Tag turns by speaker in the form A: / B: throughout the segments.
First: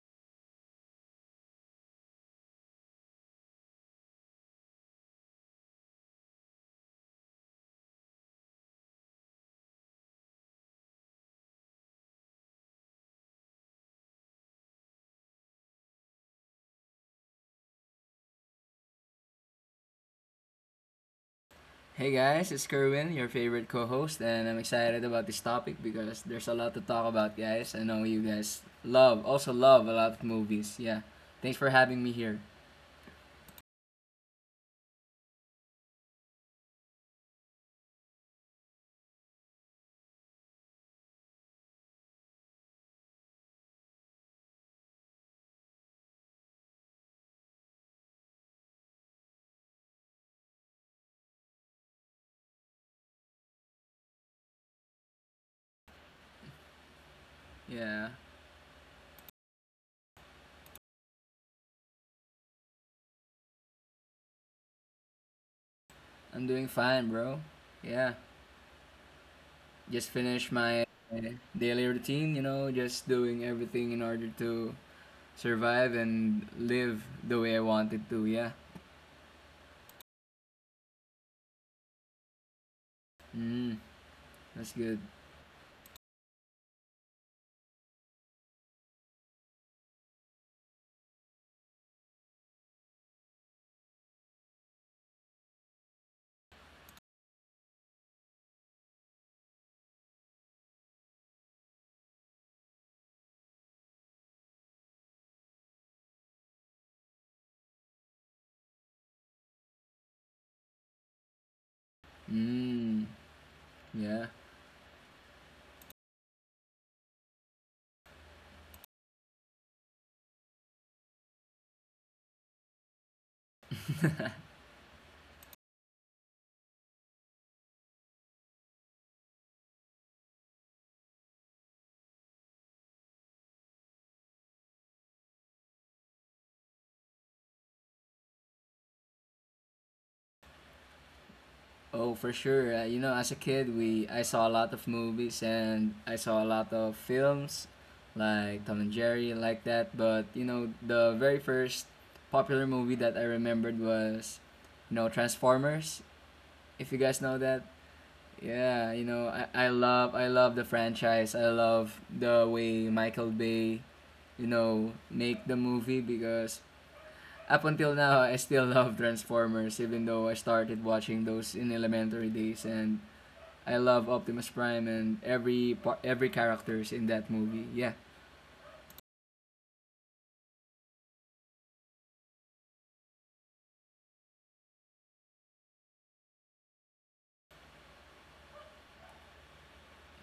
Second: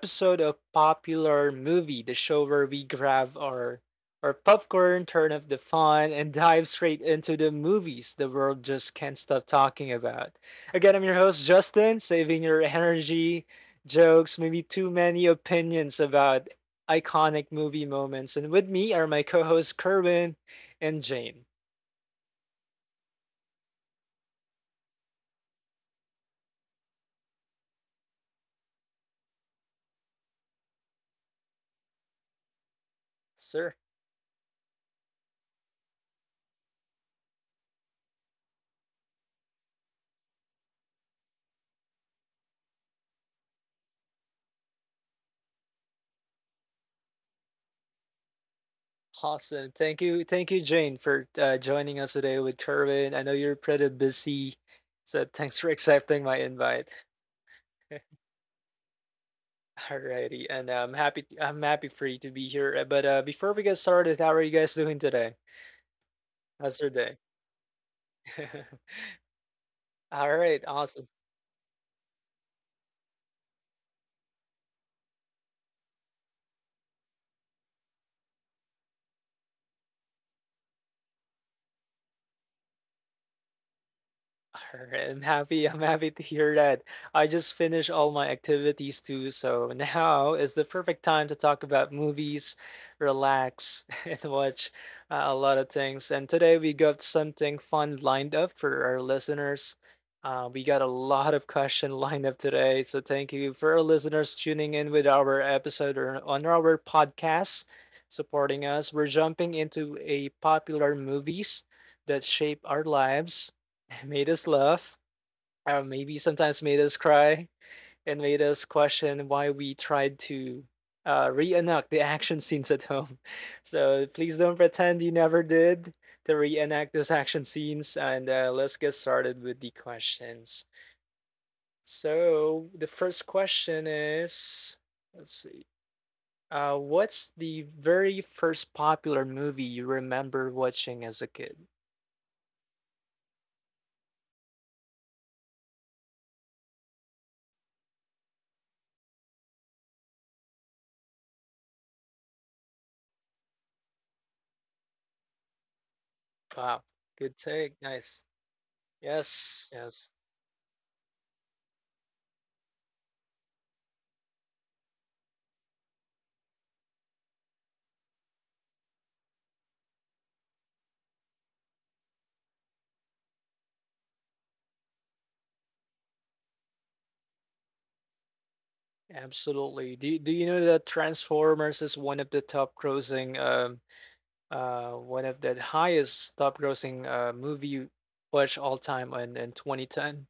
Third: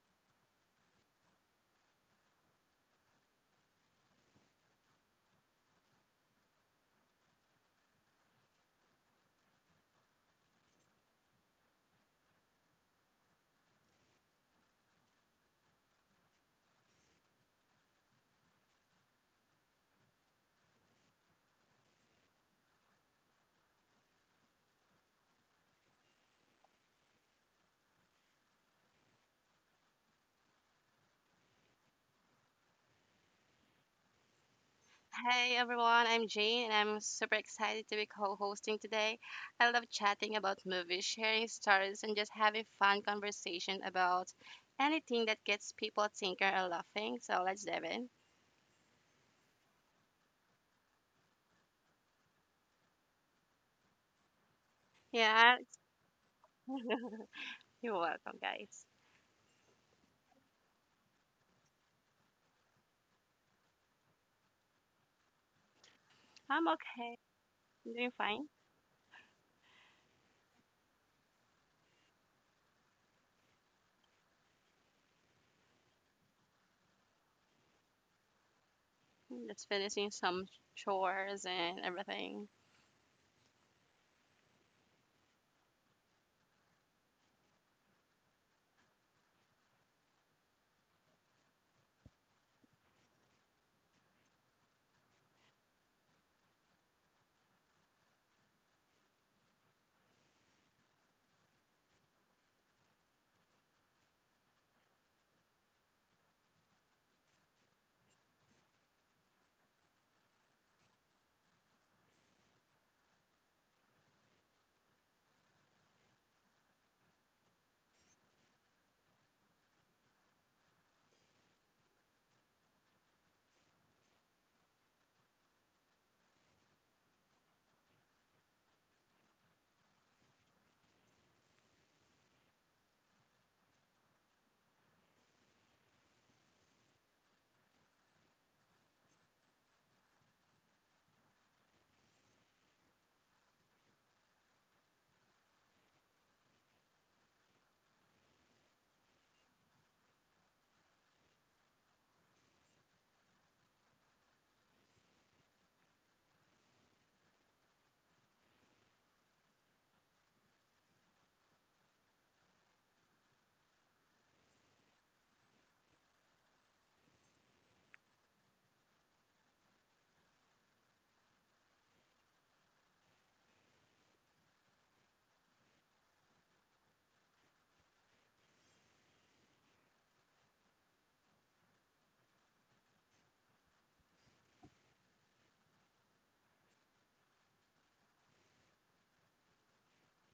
A: episode of Popular Movie, the show where we grab our popcorn, turn up the fun, and dive straight into the movies the world just can't stop talking about. Again, I'm your host, Justin, saving your energy, jokes, maybe too many opinions about iconic movie moments. And with me are my co hosts, Kerwin and Jane.
B: Hey guys, it's Kerwin, your favorite co-host, and I'm excited about this topic because there's a lot to talk about, guys. I know you guys also love a lot of movies. Yeah, thanks for having me here.
A: Sir.
C: Hey everyone, I'm Jane and I'm super excited to be co hosting today. I love chatting about movies, sharing stories, and just having fun conversation about anything that gets people thinking or laughing. So let's dive in.
A: Awesome. Thank you. Thank you, Jane, for joining us today with Kerwin. I know you're pretty busy, so
C: Yeah,
A: thanks for accepting my invite.
C: you're
B: Yeah,
C: welcome, guys.
A: Alrighty, and I'm happy for you to be here. But Before we get started, how are you guys doing today?
B: I'm
C: I'm
B: doing
A: How's your
B: fine,
A: day?
C: okay.
B: bro.
C: I'm doing
B: Yeah,
C: fine.
B: just
A: All
B: finished
A: right,
B: my
A: awesome.
B: daily routine. Just doing everything in order to survive and live the way I wanted to. Yeah.
C: I'm just finishing some chores and everything.
B: Mm, that's good.
A: Alright, I'm happy to hear that. I just finished all my activities too, so now is the perfect time to talk about movies, relax, and watch a lot of things. And today we got something fun lined up for our listeners. We got a lot of question lined up today, so thank you for our listeners tuning in with our episode or on our podcast, supporting us. We're jumping into a popular movies that shape our
B: Mm,
A: lives made
B: yeah.
A: us laugh, or maybe sometimes made us cry, and made us question why we tried to reenact the action scenes at home. So please don't pretend you never did to reenact those action scenes. And let's get started with the questions. So the first question is let's see. What's the very first popular movie you remember watching as a kid?
B: Oh, for sure. As a kid, we I saw a lot of movies and I saw a lot of films, like Tom and Jerry, and like that. But the very first popular movie that I remembered was Transformers.
A: Wow,
B: If you guys
A: good
B: know that,
A: take. Nice.
B: yeah,
A: Yes, yes.
B: I love the franchise. I love the way Michael Bay, make the movie, because up until now I still love Transformers, even though I started watching those in elementary days, and I love Optimus Prime and every characters in that movie. Yeah.
A: Absolutely. Do you know that Transformers is one of the top grossing one of the highest top grossing movie watch all time in 2010?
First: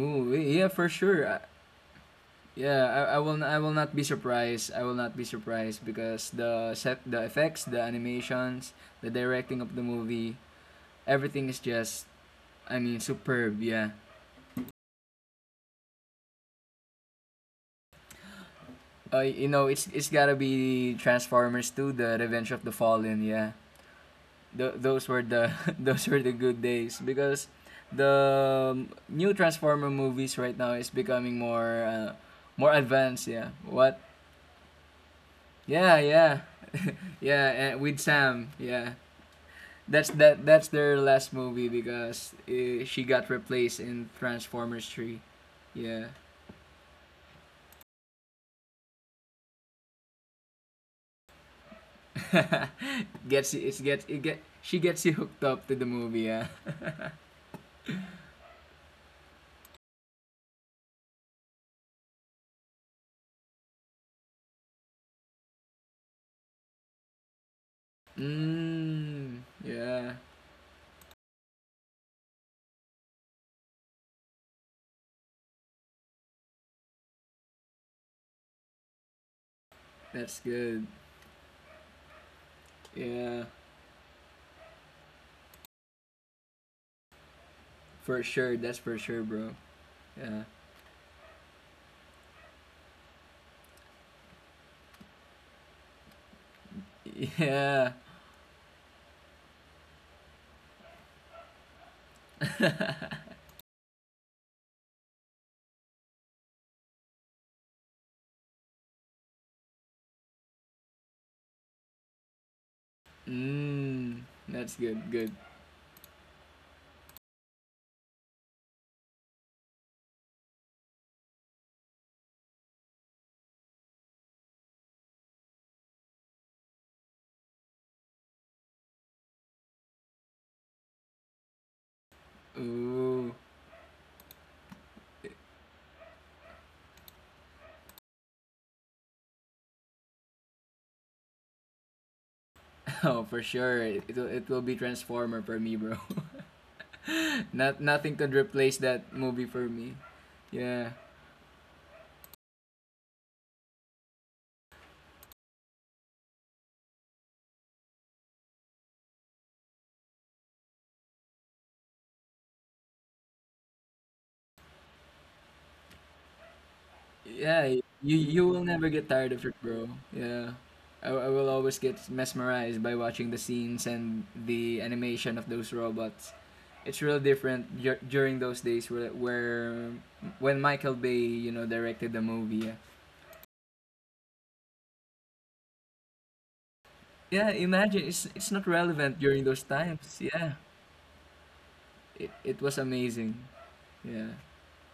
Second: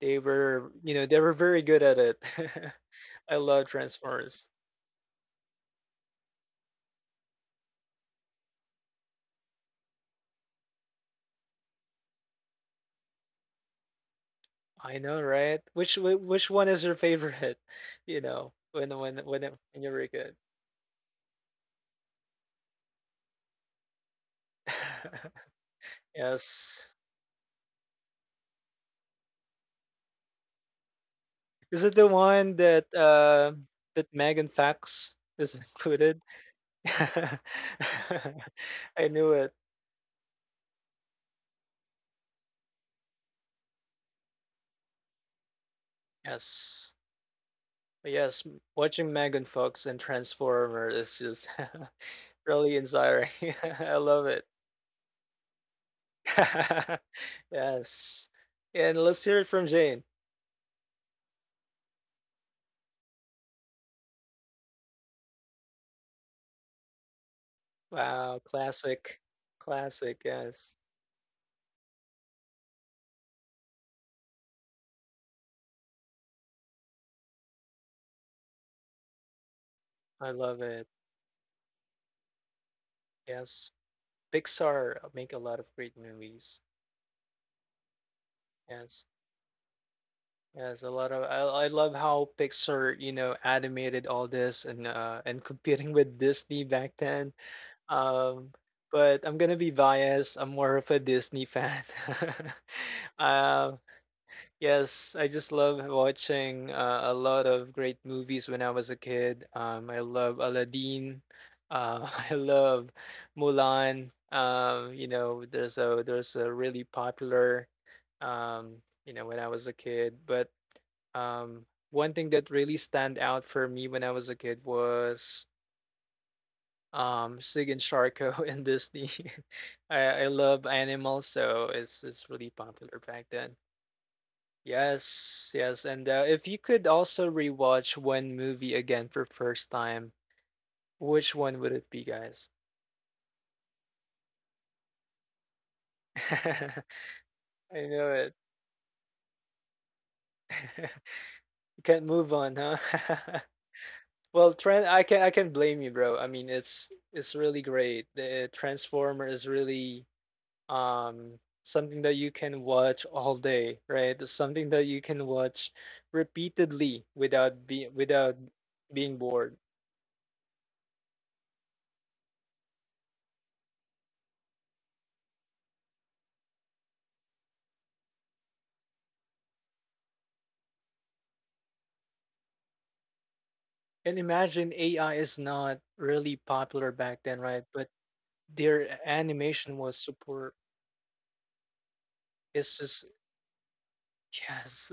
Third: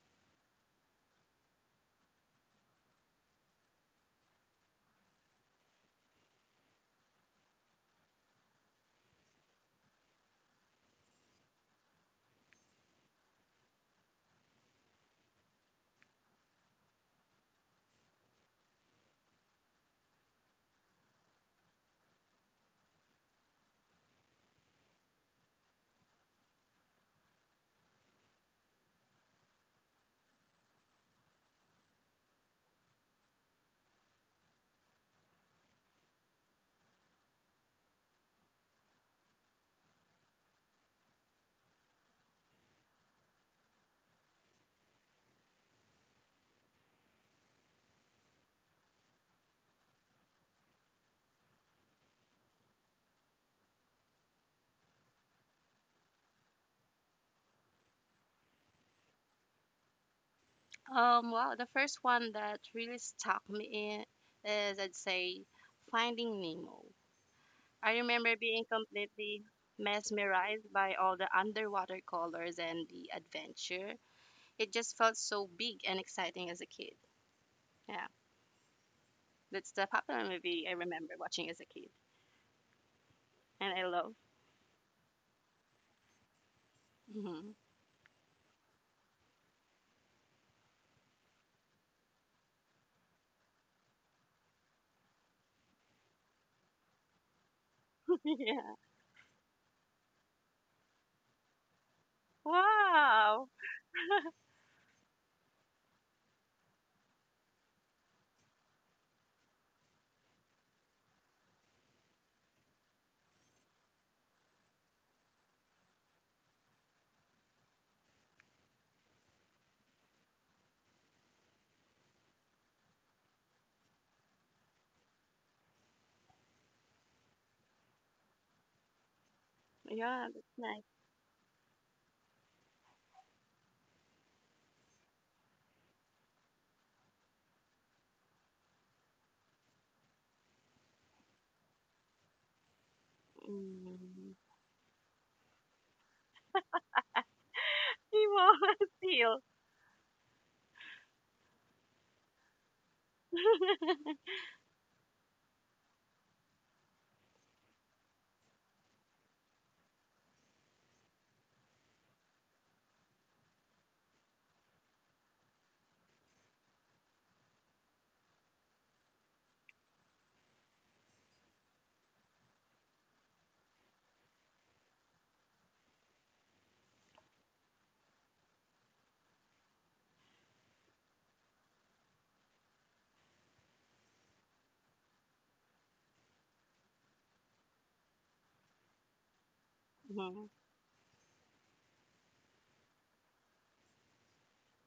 A: They
B: yeah,
A: were,
B: for
A: you know, they
B: sure.
A: were very good at it.
B: Yeah,
A: I
B: I
A: love
B: will not be
A: Transformers.
B: surprised. I will not be surprised because the set, the effects, the animations, the directing of the movie, everything is just, I mean, superb. Yeah.
A: I know, right? Which one is your favorite? You know, when when when it- when
B: It's
A: you were
B: it's gotta
A: good.
B: be Transformers 2, The Revenge of the Fallen. Yeah. Th- those were the those were the good
A: Yes.
B: days, because the new Transformer movies right now is becoming
A: Is it the one
B: more
A: that
B: advanced. Yeah. What?
A: that Megan Fox is
B: Yeah,
A: included?
B: yeah, yeah. And with Sam. Yeah.
A: I knew it.
B: That's that. That's their last movie because she got replaced in Transformers 3. Yeah.
A: Yes. Yes, m- watching Megan Fox and Transformer is just really inspiring.
B: gets it's
A: I
B: gets it
A: love
B: get
A: it.
B: she gets you hooked up to the movie, yeah.
A: Yes. And let's hear it from Jane.
C: The first one that really stuck me in is I'd say Finding Nemo. I remember
A: Wow,
C: being
A: classic.
B: Mm,
C: completely
B: yeah.
A: Classic,
C: mesmerized
A: yes.
C: by all the underwater colors and the adventure. It just felt so big and exciting as a kid. Yeah, that's the
A: I
C: popular
B: That's
A: love
C: movie I
B: good.
A: it.
C: remember watching as a kid,
B: Yeah.
A: Yes.
C: and I love.
A: Pixar make a lot of great movies.
C: Mhm.
B: For sure, that's for
A: Yes.
B: sure, bro. Yeah.
A: Yes, a lot of I love how Pixar, you know, animated all this and competing with Disney back then.
B: Yeah.
A: Um,
C: yeah.
A: but I'm gonna be biased. I'm more of a Disney fan.
C: Wow.
A: Um, yes, I just love watching a lot of great movies when I was a kid. I love Aladdin. I love Mulan.
B: hmm, that's good.
A: You
B: Good.
A: know, there's a really popular um, you know, when I was a kid. But one thing that really stand out for me when I was a kid was Sig and Sharko and Disney. I
C: Yeah, that's
A: love
C: nice.
A: animals, so it's really popular back
B: Ooh.
A: then. Yes, yes, and if you could also rewatch one movie again for first time, which one would it be, guys?
B: Oh, for sure.
C: Mm.
B: It will be Transformer for me, bro.
A: I know
B: Nothing
C: He
B: could
A: it.
B: replace
C: was
B: that
C: heel.
B: movie for me. Yeah.
A: You can't move on, huh? Well, Trent, I can blame you, bro. I mean, it's really great. The Transformer is really um something that you can watch all day right something that you can watch repeatedly
B: Yeah,
A: without be
B: you
A: without
B: you will never get
A: being
B: tired of it,
A: bored
B: bro. Yeah. I will always get mesmerized by watching the scenes and the animation of those robots. It's real different during those days where when Michael Bay, directed the movie.
A: and imagine ai is not really popular back then
B: Yeah,
A: right but
B: imagine it's not
A: their
B: relevant during those
A: animation was
B: times. Yeah,
A: super
C: Mhm.
B: it
A: it's
B: was
A: just
B: amazing. Yeah,
A: yes.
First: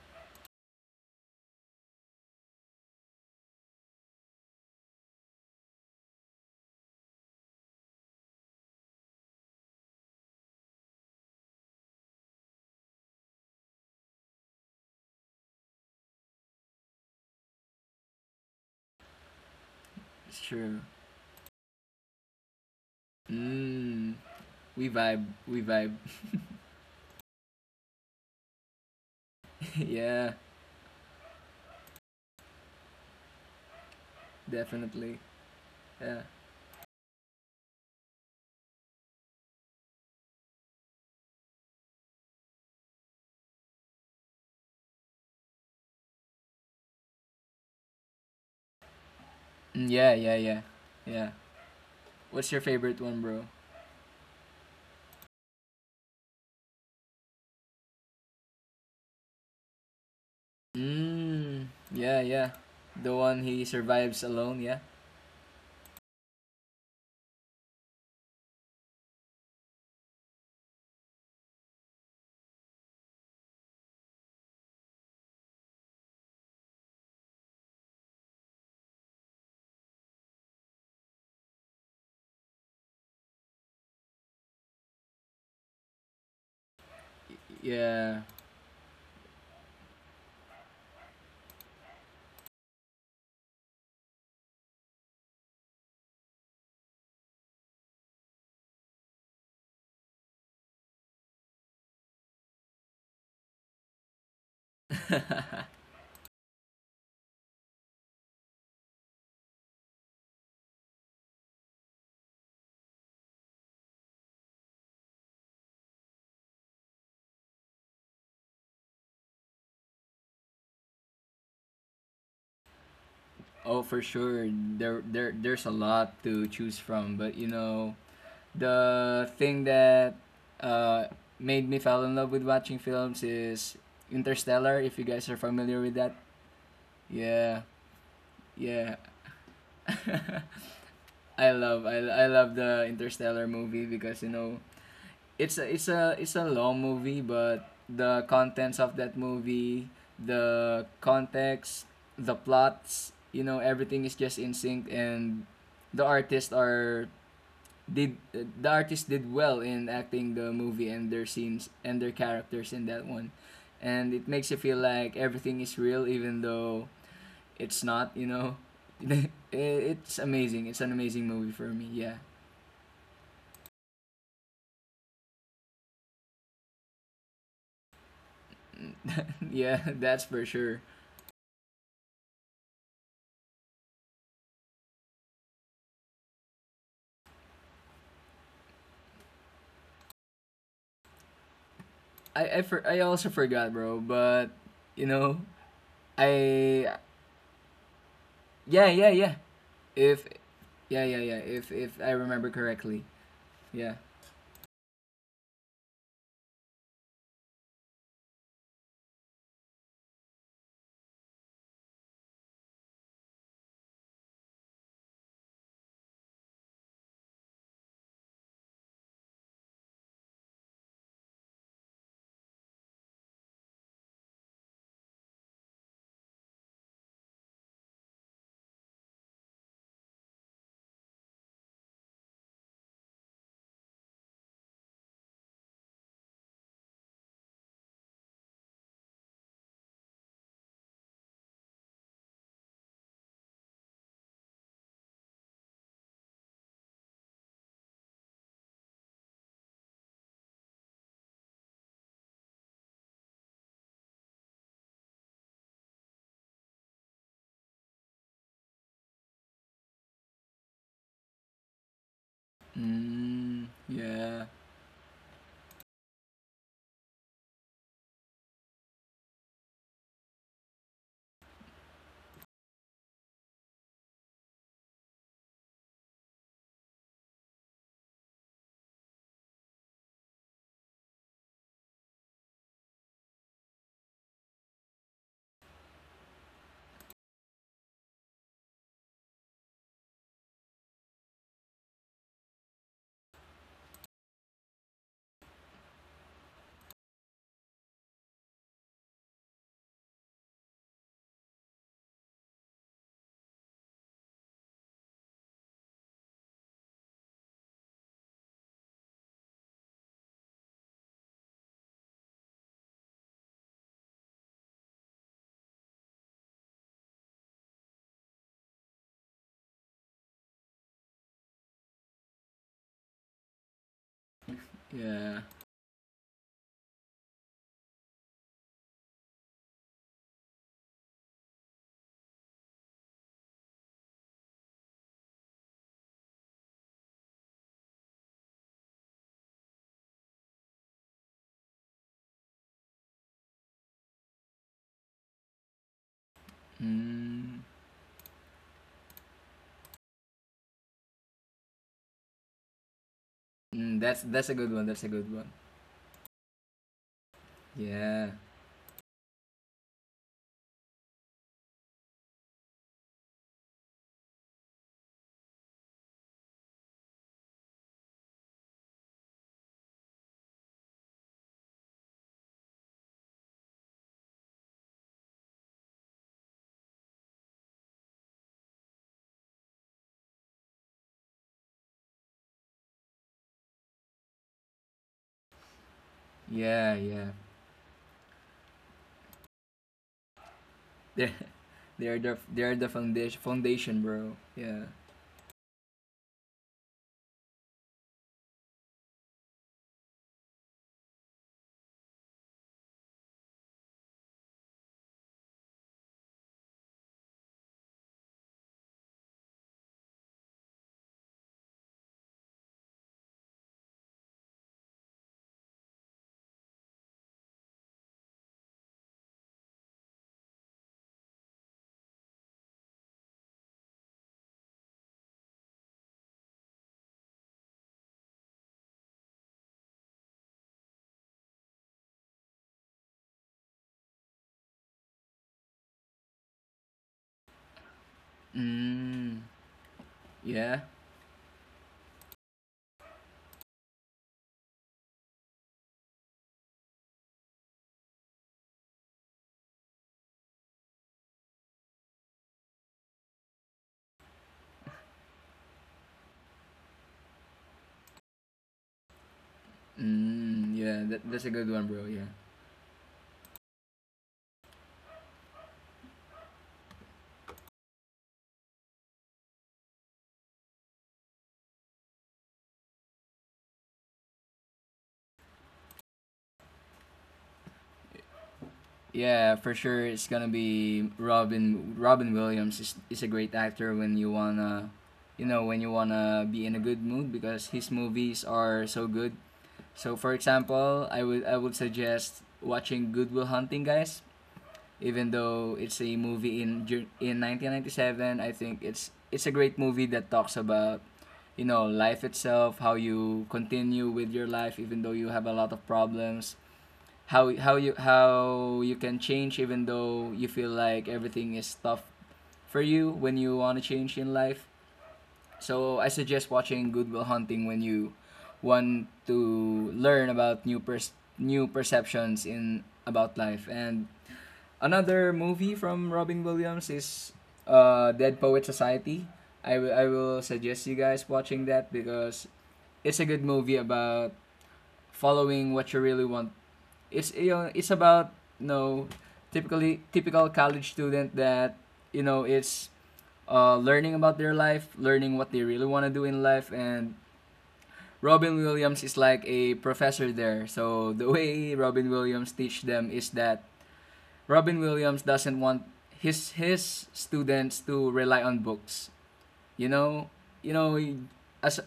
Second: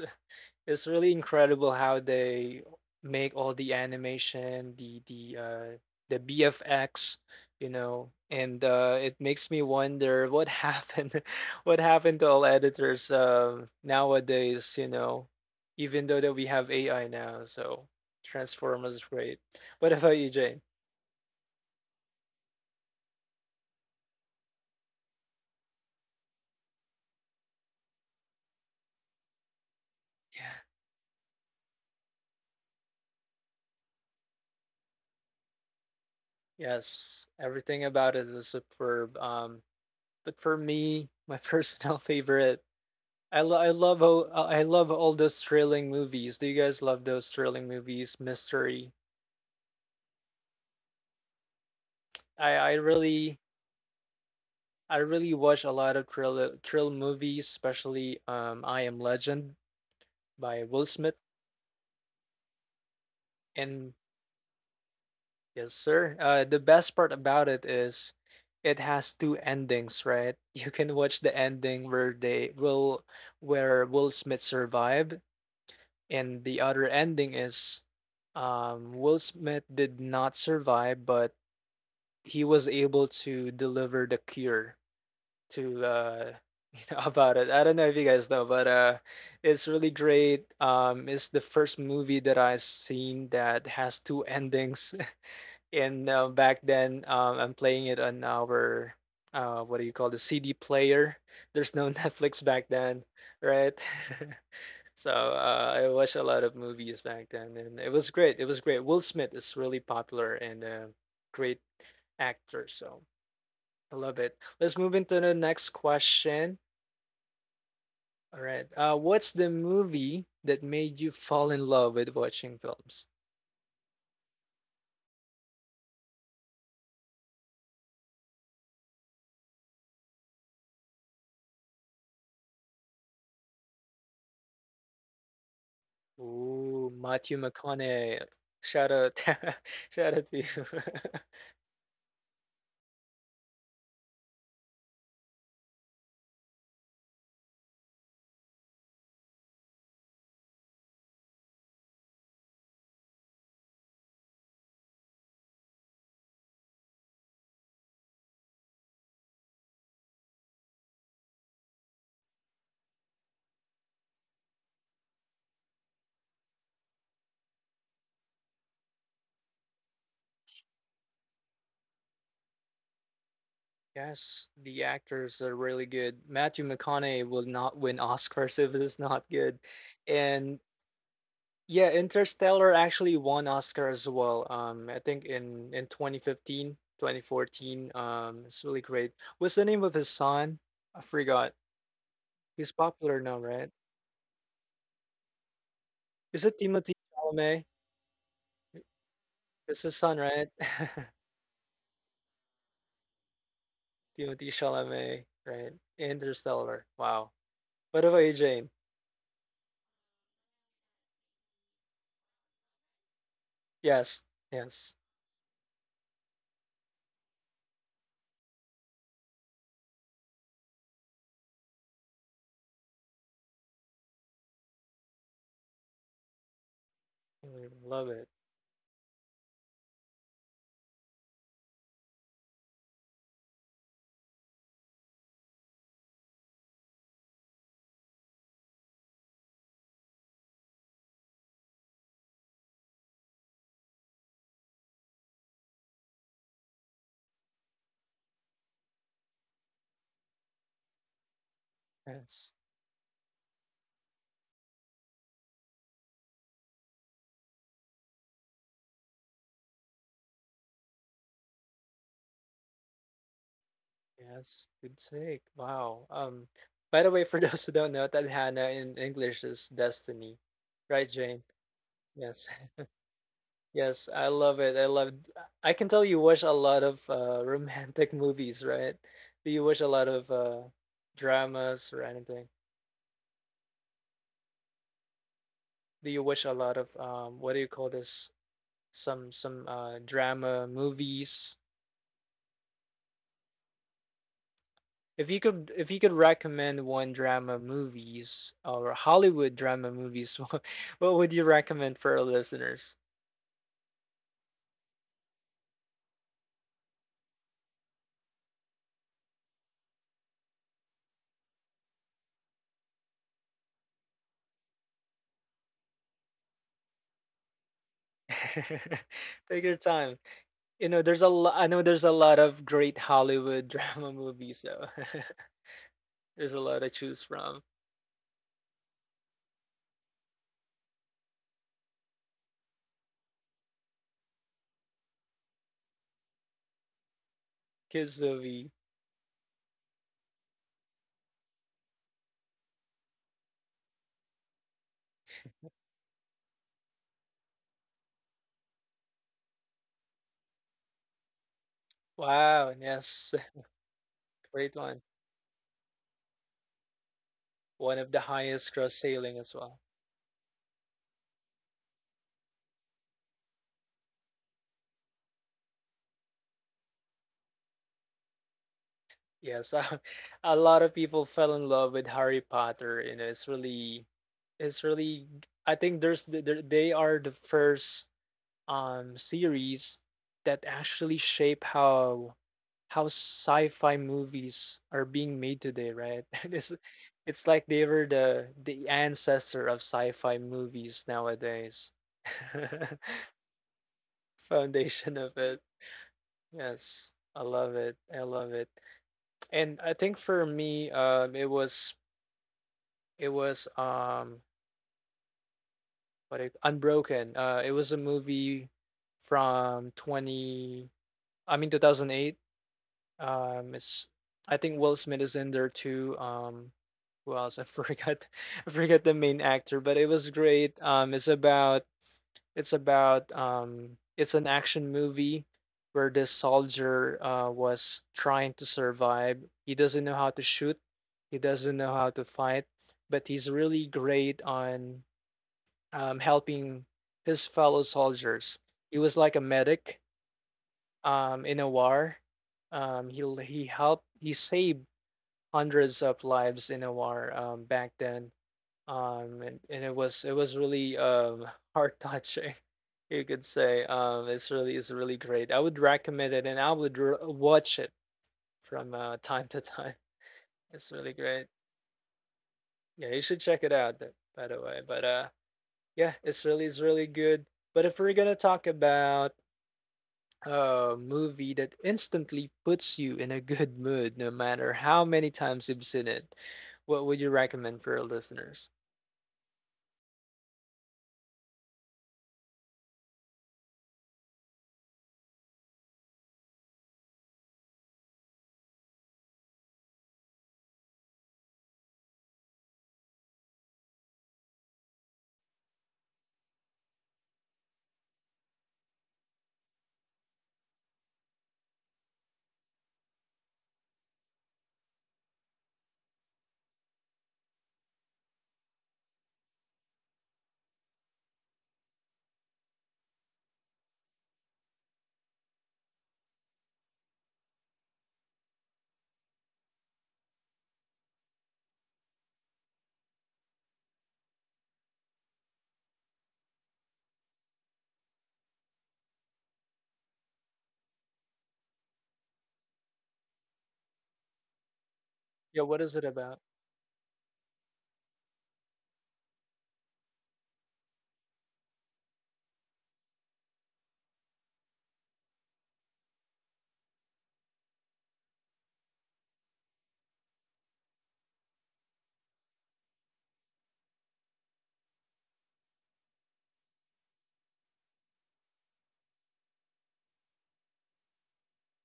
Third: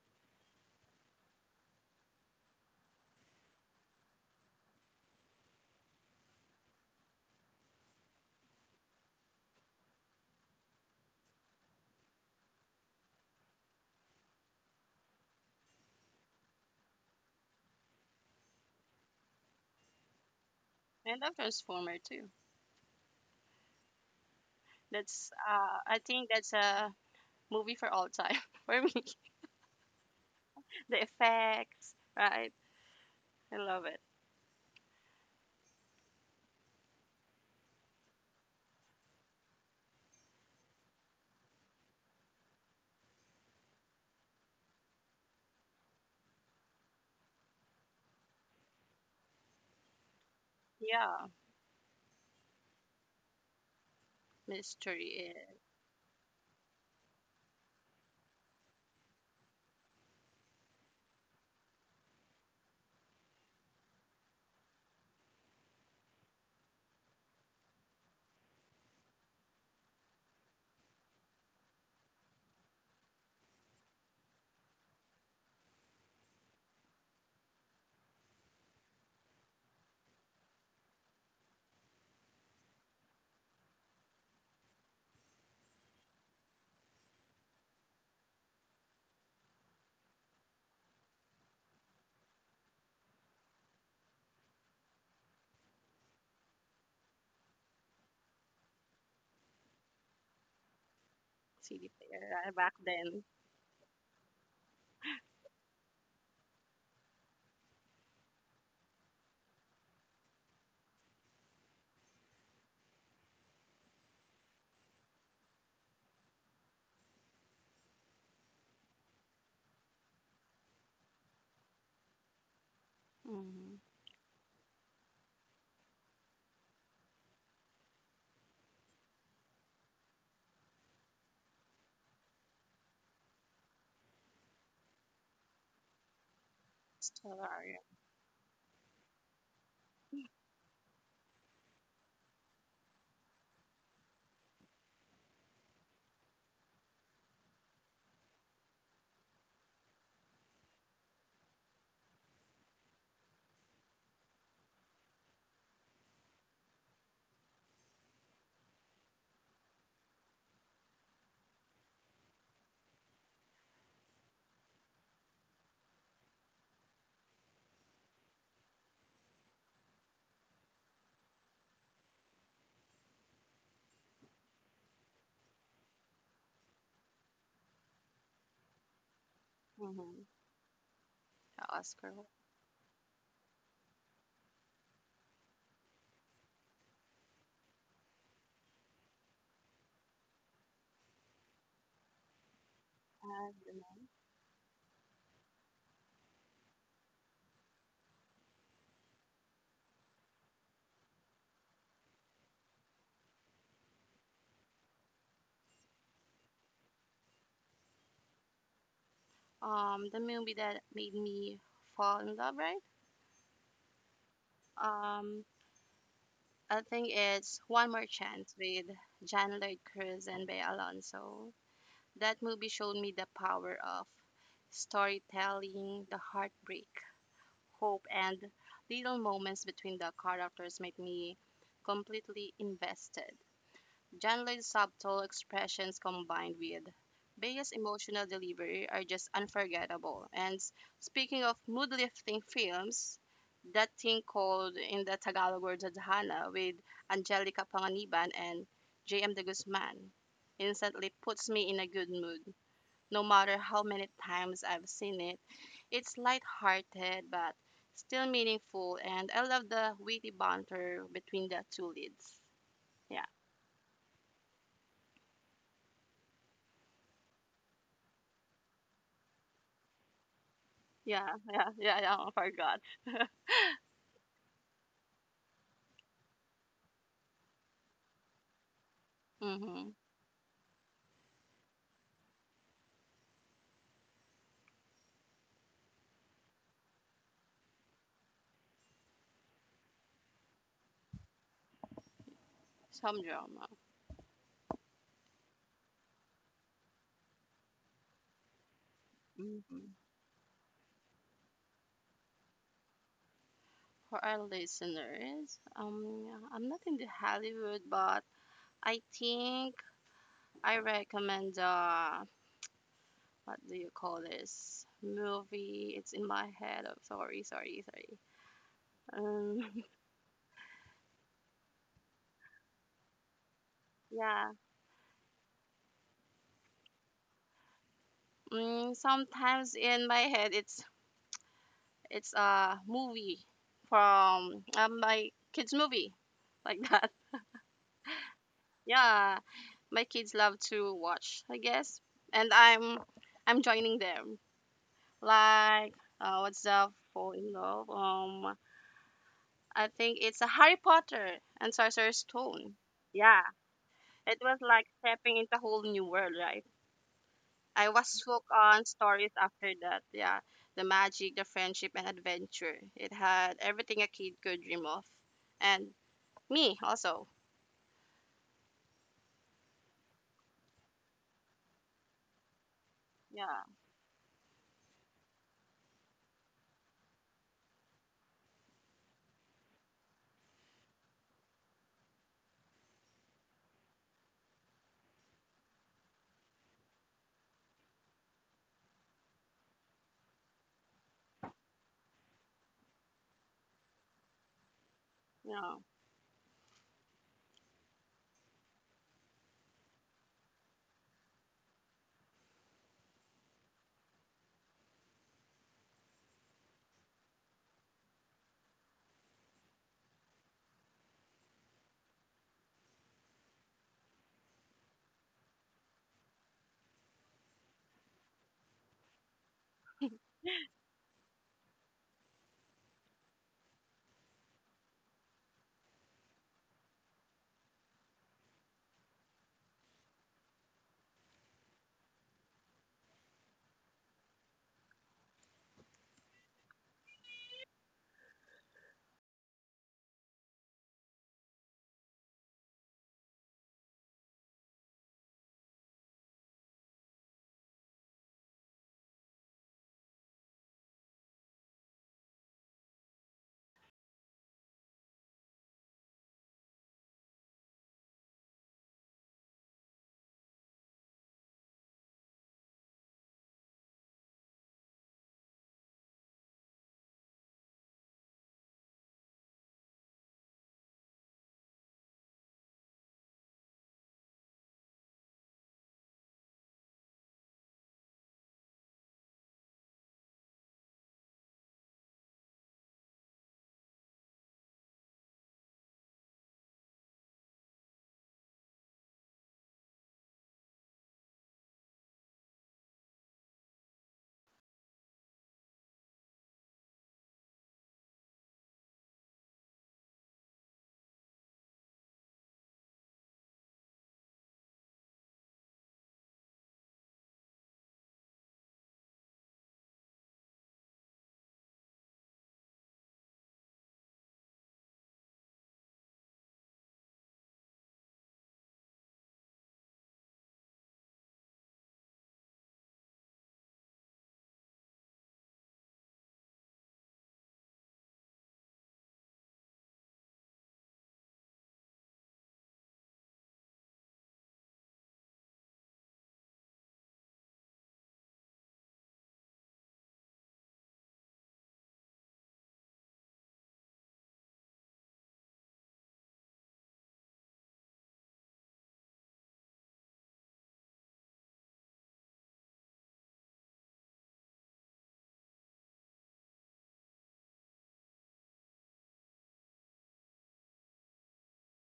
A: It's really incredible how they make all the animation, the BFX, you know, and it makes me wonder what happened what happened to all editors nowadays, you know, even though that we have AI now, so Transformers is great. What about you,
B: it's
A: Jane?
B: true.
C: I love Transformer too.
B: Mm, we vibe,
C: That's
B: we vibe.
C: I think that's a movie for all time for me.
B: yeah,
C: The effects, right? I love it.
B: definitely. Yeah.
A: Yes, everything about it is superb. But for me, my personal favorite I, lo- I love ho- I love all those thrilling movies. Do you guys love those thrilling movies? Mystery.
B: Mm, yeah, yeah, yeah, yeah.
C: Yeah.
B: What's
A: I
B: your
A: I
B: favorite one,
A: really
B: bro?
A: I
C: mystery
A: really watch a lot of thrill movies, especially I Am Legend by Will Smith.
B: Mm, yeah, yeah. The one he
A: And
B: survives alone. Yeah,
A: yes, sir. The best part about it is it has two endings, right? You can watch the ending where they will where Will Smith survived, and the other ending is Will Smith did not survive, but he was able to deliver the cure to you know about it. I don't know if you
B: yeah.
A: guys know, but it's really great. It's the first movie that I've seen that has two endings. And back then I'm playing it on our what do you call the CD player. There's no
C: CD player
A: Netflix back
C: back
A: then,
C: then.
A: right? So I watched a lot of movies back then, and it was great. It was great. Will Smith is really popular and a great actor. So I love it. Let's move into the next question. All right. What's the movie that made you fall in love with watching films?
C: Mm-hmm.
B: Oh, for sure. There's a lot to choose from, but the thing that uh, made me fall in love with watching films is Interstellar. If you guys are familiar with that,
A: Ooh, Matthew
B: yeah,
C: Stellarium.
A: McConaughey. Shout
B: yeah,
A: out, shout out to you.
B: I love the Interstellar movie, because it's a long movie. But the contents of that movie, the context, the plots, everything is just in sync. And the artists are did the artist did well in acting the movie and their scenes and their characters in that one, and it makes you feel like everything is real, even though it's not. It's an amazing movie for me, yeah.
A: yes, the actors are really good. Matthew McConaughey will not win Oscars if it is not good,
B: Yeah,
C: Mm-hmm.
B: that's for
A: and
B: sure.
A: yeah,
C: Oscar.
A: Interstellar actually won Oscar as well. I think in 2015, 2014. It's really great. What's the name of his son? I forgot.
B: i I,
A: He's
B: for, I
A: popular
B: also
A: now,
C: I
A: right?
B: forgot,
C: don't
B: bro. But you know
A: Is it Timothy
B: I
A: Chalamet?
B: yeah, yeah, yeah,
A: It's his son,
B: if
A: right?
B: yeah, yeah, yeah, if I remember correctly. Yeah.
A: Timothy Chalamet, right? Interstellar. Wow. What about you, Jane?
C: know. The movie that made me fall in love, right?
A: Yes, yes.
C: Um, I think it's One More Chance with John Lloyd Cruz and Bea Alonso. That movie showed me the power of storytelling, the heartbreak,
A: Mm,
C: hope,
A: Love it.
C: and little moments between the characters made me completely invested. Janley's subtle expressions combined with Bea's emotional delivery are just unforgettable. Speaking of mood lifting films, that thing called in the Tagalog word Tadhana with Angelica Panganiban and JM De Guzman instantly puts me in a good mood.
A: Yes.
C: No matter how many times I've seen it, it's light-hearted but still meaningful and I love the witty banter between the two leads. Yeah.
B: Mm, yeah,
A: Yes, good sake. Wow. By the way, for those who don't know, Tadhana in English is destiny, right,
C: Yeah,
A: Jane?
C: yeah, yeah, yeah. I
A: Yes,
C: forgot.
A: yes, I love it. I love. I can tell you watch a lot of romantic movies, right? Do you watch a
C: Mm-hmm.
A: lot of dramas or anything? Do you watch a lot of what do you call this? Some drama movies.
C: Some drama.
A: If you could recommend one drama movies or Hollywood
C: Mm-hmm.
A: drama movies, what would you recommend for our listeners?
C: For our listeners, yeah, I'm not in the Hollywood, but I think I recommend what do you call this movie? It's in my head. Oh, sorry, sorry, sorry. Um,
A: Take your time. You know, there's a lot, I know there's a lot of great Hollywood drama
C: yeah.
A: movies, so
B: yeah.
A: there's a lot to choose from.
C: Mm, sometimes in my head, it's a movie from my kids' movie, like that.
A: Kids movie.
C: Yeah, my kids love to watch, I guess, and I'm joining them like, what's the fall in
B: Mm.
C: love? I think it's a Harry Potter and Sorcerer's Stone.
A: Wow, yes,
C: Yeah,
B: Mm, that's
C: it
B: that's a
C: was
B: good
A: great
B: one.
C: like
B: That's
A: one.
B: a good
C: stepping
B: one.
C: into a whole new world, right? I
A: One of
C: was
A: the
B: Yeah,
C: hooked
A: highest
C: on
A: cross
C: stories
A: sailing as
C: after
A: well.
C: that, yeah. The magic, the friendship, and adventure, it had everything a kid could dream of. And me also.
A: Yes, a lot of people fell in love with Harry Potter, and it's
C: Yeah,
A: really, it's really. I think they are the first series that actually shape how sci-fi movies are being made today, right? And
B: yeah, yeah.
A: it's like they were the ancestor of sci-fi movies
B: They're
A: nowadays.
B: they're the they're the foundation, bro. Yeah.
A: Foundation of it.
C: yeah.
A: Yes, I love it. I love it. And I think for me, it was It was what it, Unbroken. It was a movie from 20 I mean 2008. It's I think Will Smith is in there too. Who else? I forgot I forgot the main actor, but it was great. It's an action movie where this soldier was trying to survive. He doesn't know how to shoot. He doesn't know how to fight, but he's really great on helping his fellow soldiers. He was
B: Mm,
A: like a medic
B: yeah.
A: in a war. He helped he saved hundreds of lives in a war back then. And it was really heart touching, you could say. It's really great. I would recommend it, and I would r watch it from time to time.
B: Mm,
A: It's
B: yeah.
A: really
B: That's a
A: great.
B: good one, bro. Yeah.
A: Yeah, you should check it out. Th- By the way, but yeah, it's really good. But if we're gonna talk about a movie that instantly puts you in a good mood no matter how many times you've seen it. What would you recommend for our listeners?
B: Yeah, for sure. It's gonna be Robin. Robin Williams is a great actor when you wanna, be in a good mood, because his movies are so good. So, for example, I would suggest watching Good Will Hunting, guys, even though it's a movie in 1997. I think it's a great movie that talks about, life itself, how you continue with your life even though you have a lot of problems, how you can change even though you feel like everything is tough for you when you want to change in life. So I suggest watching Good Will Hunting when you want to learn about new perceptions in about life. And another movie from Robin Williams is Dead Poet Society. I will suggest you guys watching that because it's a good movie about
A: Yeah,
B: following
A: what
B: what
A: is
B: you
A: it
B: really
A: about?
B: want. It's about, typical college student that is learning about their life, learning what they really want to do in life. And Robin Williams is like a professor there. So the way Robin Williams teach them is that Robin Williams doesn't want his students to rely on books. You know, you know, as